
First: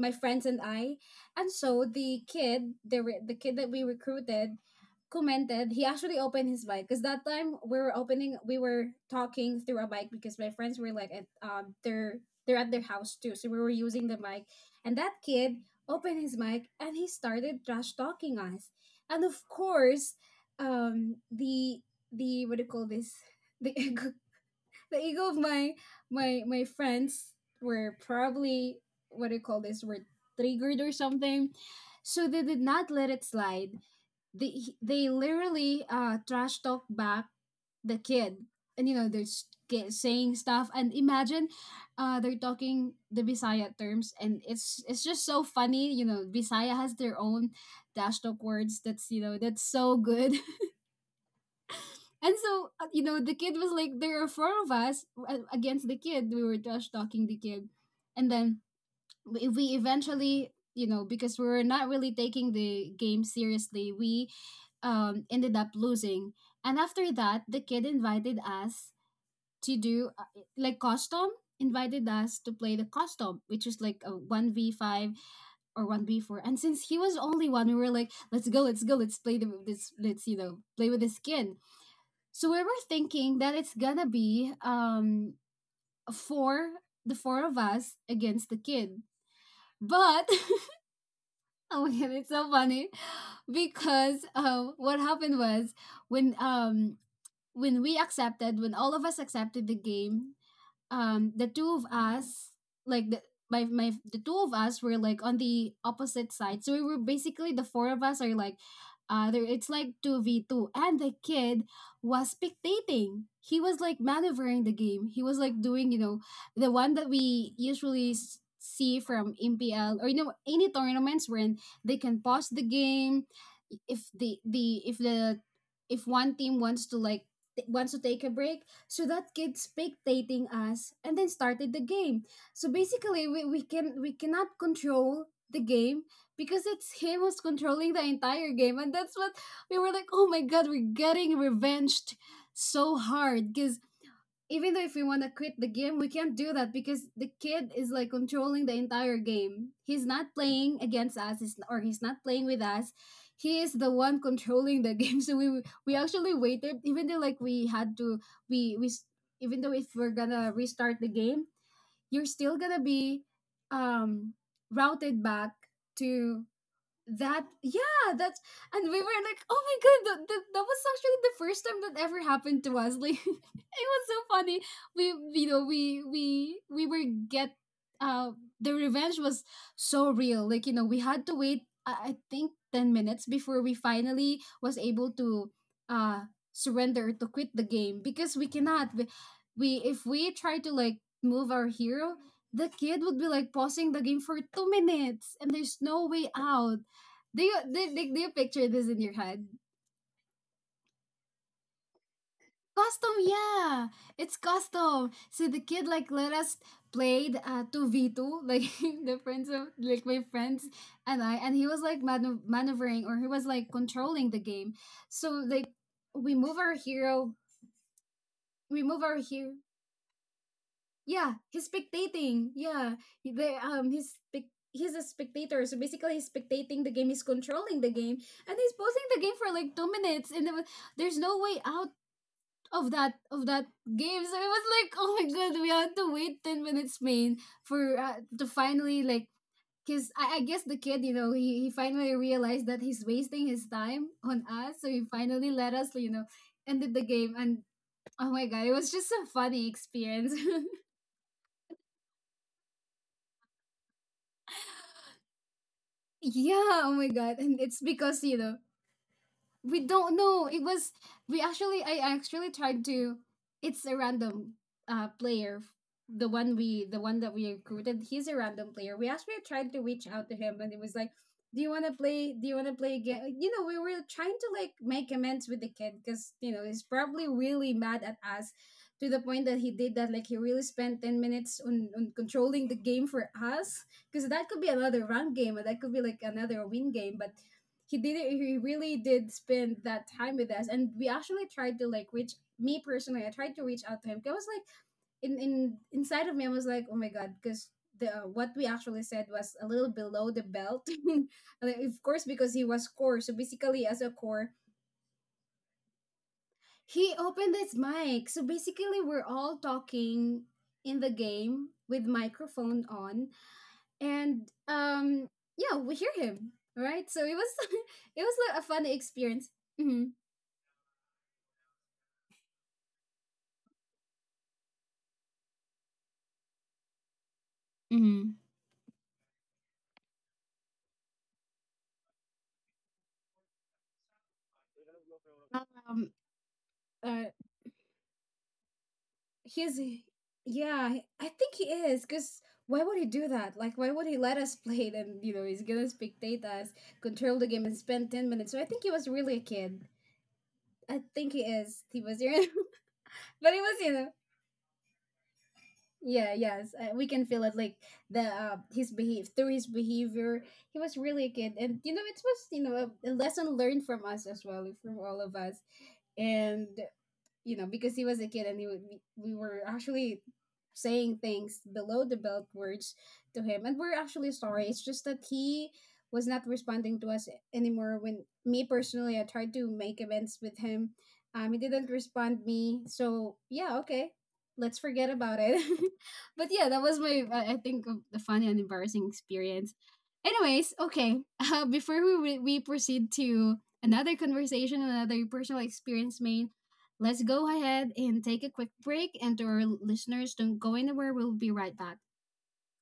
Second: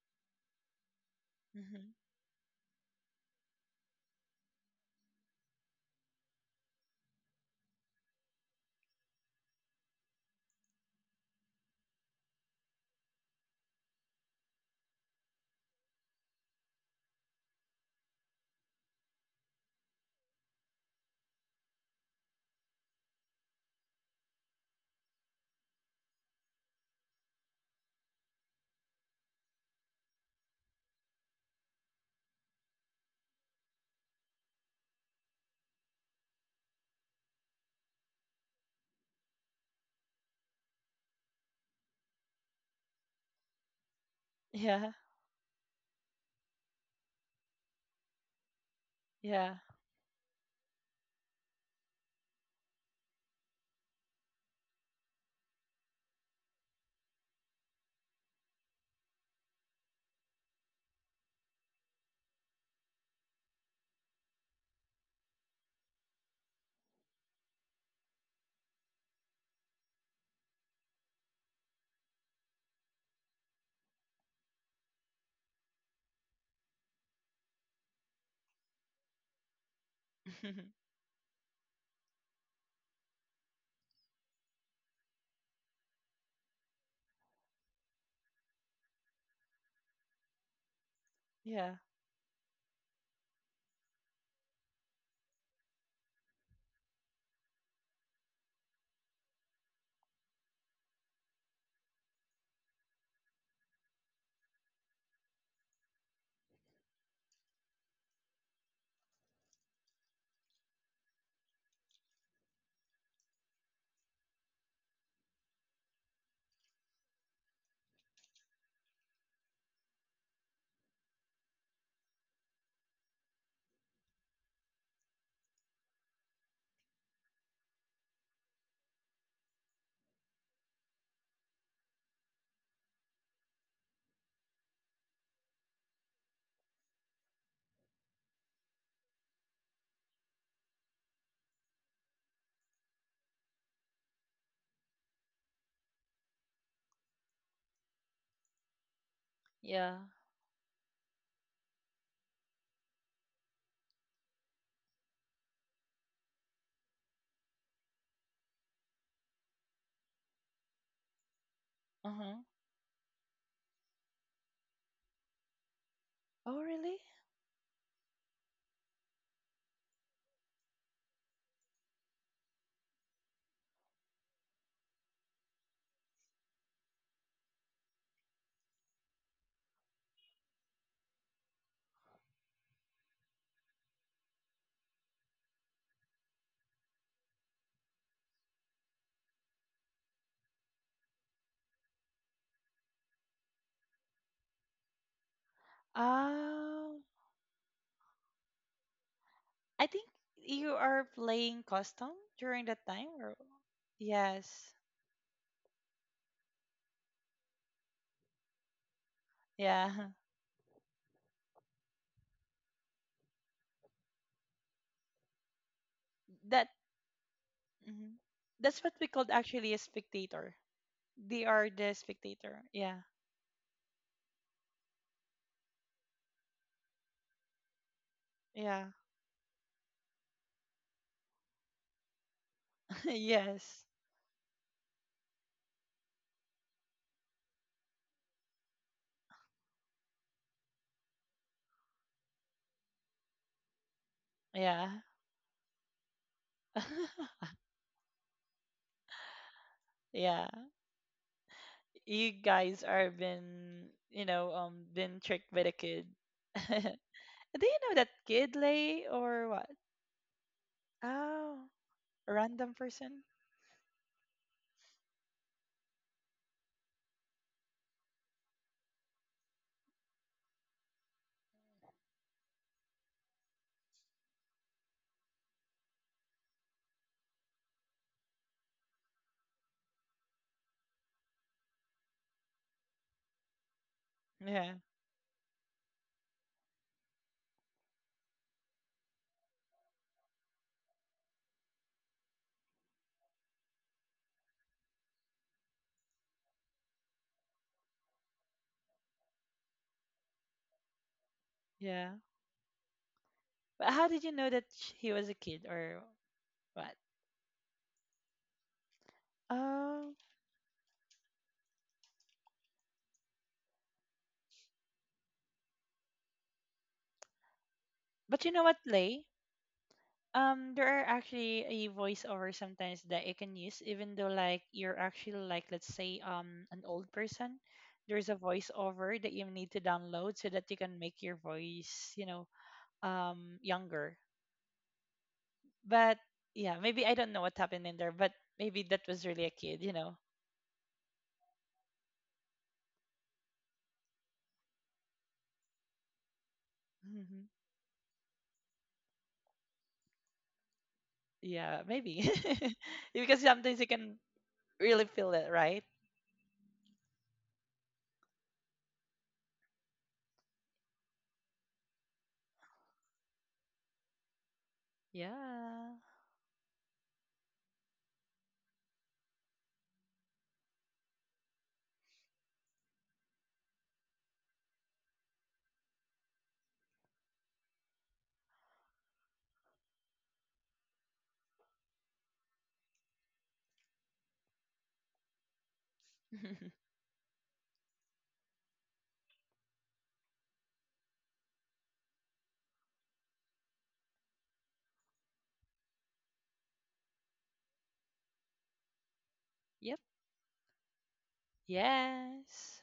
my friends and I. And so Mhm. the kid, the re- the kid that we recruited, commented. He actually opened his bike because that time we were opening, we were talking through a bike because my friends were like at um they're they're at their house too, so we were using the mic. And that kid opened his mic and he started trash talking us. And of course, um the the what do you call this? The the ego of my my my friends were probably, what do you call this, were triggered or something, so they did not let it slide. They they literally uh trash talk back the kid, and you know they're s- ki- saying stuff. And imagine uh they're talking the bisaya terms, and it's Yeah. it's just so funny. You know, bisaya has their own trash talk words, that's you know Yeah. that's so good. And so, uh, you know, the kid was like, there are four of us uh, against the kid. We were trash talking the kid. And then we, we eventually, you know, because we were not really taking the game seriously, we um, ended up losing. And after that, the kid invited us to do uh, like, custom, invited us to play the custom, which is like a one v five or one v four. And since he was only one, we were like, let's go, let's go, let's play the, this, let's, you know, play with this kid. So we were thinking that it's gonna be um four the four of us against the kid. But Yeah. oh my god, it's so funny because uh what happened was, when um when we accepted when all of us accepted the game, um the two of us, like the my my the two of us were like on the opposite side. So we were basically, the four of us are like, uh there it's like two v two, and the kid was spectating. He was like maneuvering the game, he was like doing, you know, the one that we usually s- see from mpl, or you know, any tournaments wherein they can pause the game if the the if the if one team wants to like t- wants to take a break. So that kid spectating us and then started the game. So basically we, we can we cannot control the game because it's him who's controlling the entire game. And that's what we were like, oh my god, we're getting revenged so hard, because even though if we want to quit the game, we can't do that because the kid is like controlling the entire game. Yeah. He's not playing against us, he's- or he's not playing with us. He is the one controlling the game. So we we actually waited, even though like we had to we we s- even though if we're gonna restart the game, you're Uh-huh. still gonna be um routed back to Oh, really? that. Yeah, that's and we were like, oh my god, that, that, that was actually the first time that ever happened to us, like. It was so funny. We you know we we we were get uh the revenge was so real, like. You know, we had to wait i, I think ten minutes before we finally was able to uh surrender to quit the game, because we cannot we, we if we try to like move our hero, the kid would be like pausing the game for two minutes, and there's no way out. Um, Do you do, do, do you picture this in your head? I think you are playing custom during that Custom, time, or yeah, it's yes. custom. So the kid like let us played uh two v two, like. The friends of, like, Yeah. my friends and I, and he was like manu- maneuvering, or he was like controlling the game. So like we move That, our hero, mhm. we That's what move we our called hero. actually a spectator. Yeah, They he's are the spectating. spectator. Yeah, Yeah. he- they um he's spec- he's a spectator. So basically, he's spectating the game. He's controlling the game, and he's Yeah. posing the game for like two minutes, and. It was, there's no way out of that, of that Yes. game. So it was like, oh my god, we had to wait ten minutes, man, for uh, to finally like, cause I, I guess the kid, you know, he, he finally realized that he's wasting his time on us, Yeah. so he finally let us, you know, ended the game. And oh my god, it was just a funny experience. Yeah. You guys are been, you know, um been tricked by the kid. Yeah, oh my god, and Do you it's know that because, you kid, know, Lay, or what? we don't know. It was, we Oh, actually I a actually random tried to person. it's a random uh player. The one we the one that we recruited, he's a random player. We actually tried to reach out to him, and it was like, Do you wanna play do you wanna play again? You know, we were trying to like make amends with the kid because, you know, he's probably really mad at us, to the point that he did that, like he really spent ten minutes on, on controlling the game for us, because that could Yeah. be another run game, or that could be like another win game, but he did it- he really did spend that time with us. And we actually tried to like reach. Me personally, I tried to reach out to him. I was like, in in inside of me, I was like, oh my god, because the what we actually said was a little below the belt. Like, of Yeah, course, because he was core, so basically but as how a did you know core, that sh- he was a kid or what? he opened his mic, so basically we're all Oh, talking in the game with microphone on, and um yeah, we hear him, right? So it was it was but you like know a what, fun Lay, experience. Mhm. um there are actually a voiceover sometimes that you can use even though like you're actually like let's say um an old person. There's Mm-hmm. a voiceover that you need to download so that you can make your voice, you know, um younger. Um, But yeah, maybe I uh, don't know what happened in there, but maybe that was really a he's kid, you know. Yeah, he- I think he is, because why would he do that? Like, why would he let us play it? And you know, he's gonna spectate us, control the Mhm. game, and spend ten minutes. So I think he was really a kid. I think he is. Yeah, He was, maybe. you Because but he was, sometimes you you know, can really feel it, right? yeah, yes, uh, we can feel it, like, the uh, his behave through his behavior. He was really a kid, and you know, it was, you know, a, a lesson learned from us as well, from all of us. Yeah. And you know, because he was a kid, and he, would- we, we were actually saying things below the belt words to him. And we're actually sorry. It's just that he was not responding to us anymore. When me personally, I tried to make amends with him. Um, he didn't respond me. So yeah, okay. Let's forget about it. But yeah, that was my, I I think, of the funny and embarrassing experience. Anyways, okay. Uh, before we, we we proceed to another conversation, another personal experience, main. Let's go ahead and take a quick break, and to our Yep. listeners, don't go anywhere. We'll be right back. Yes.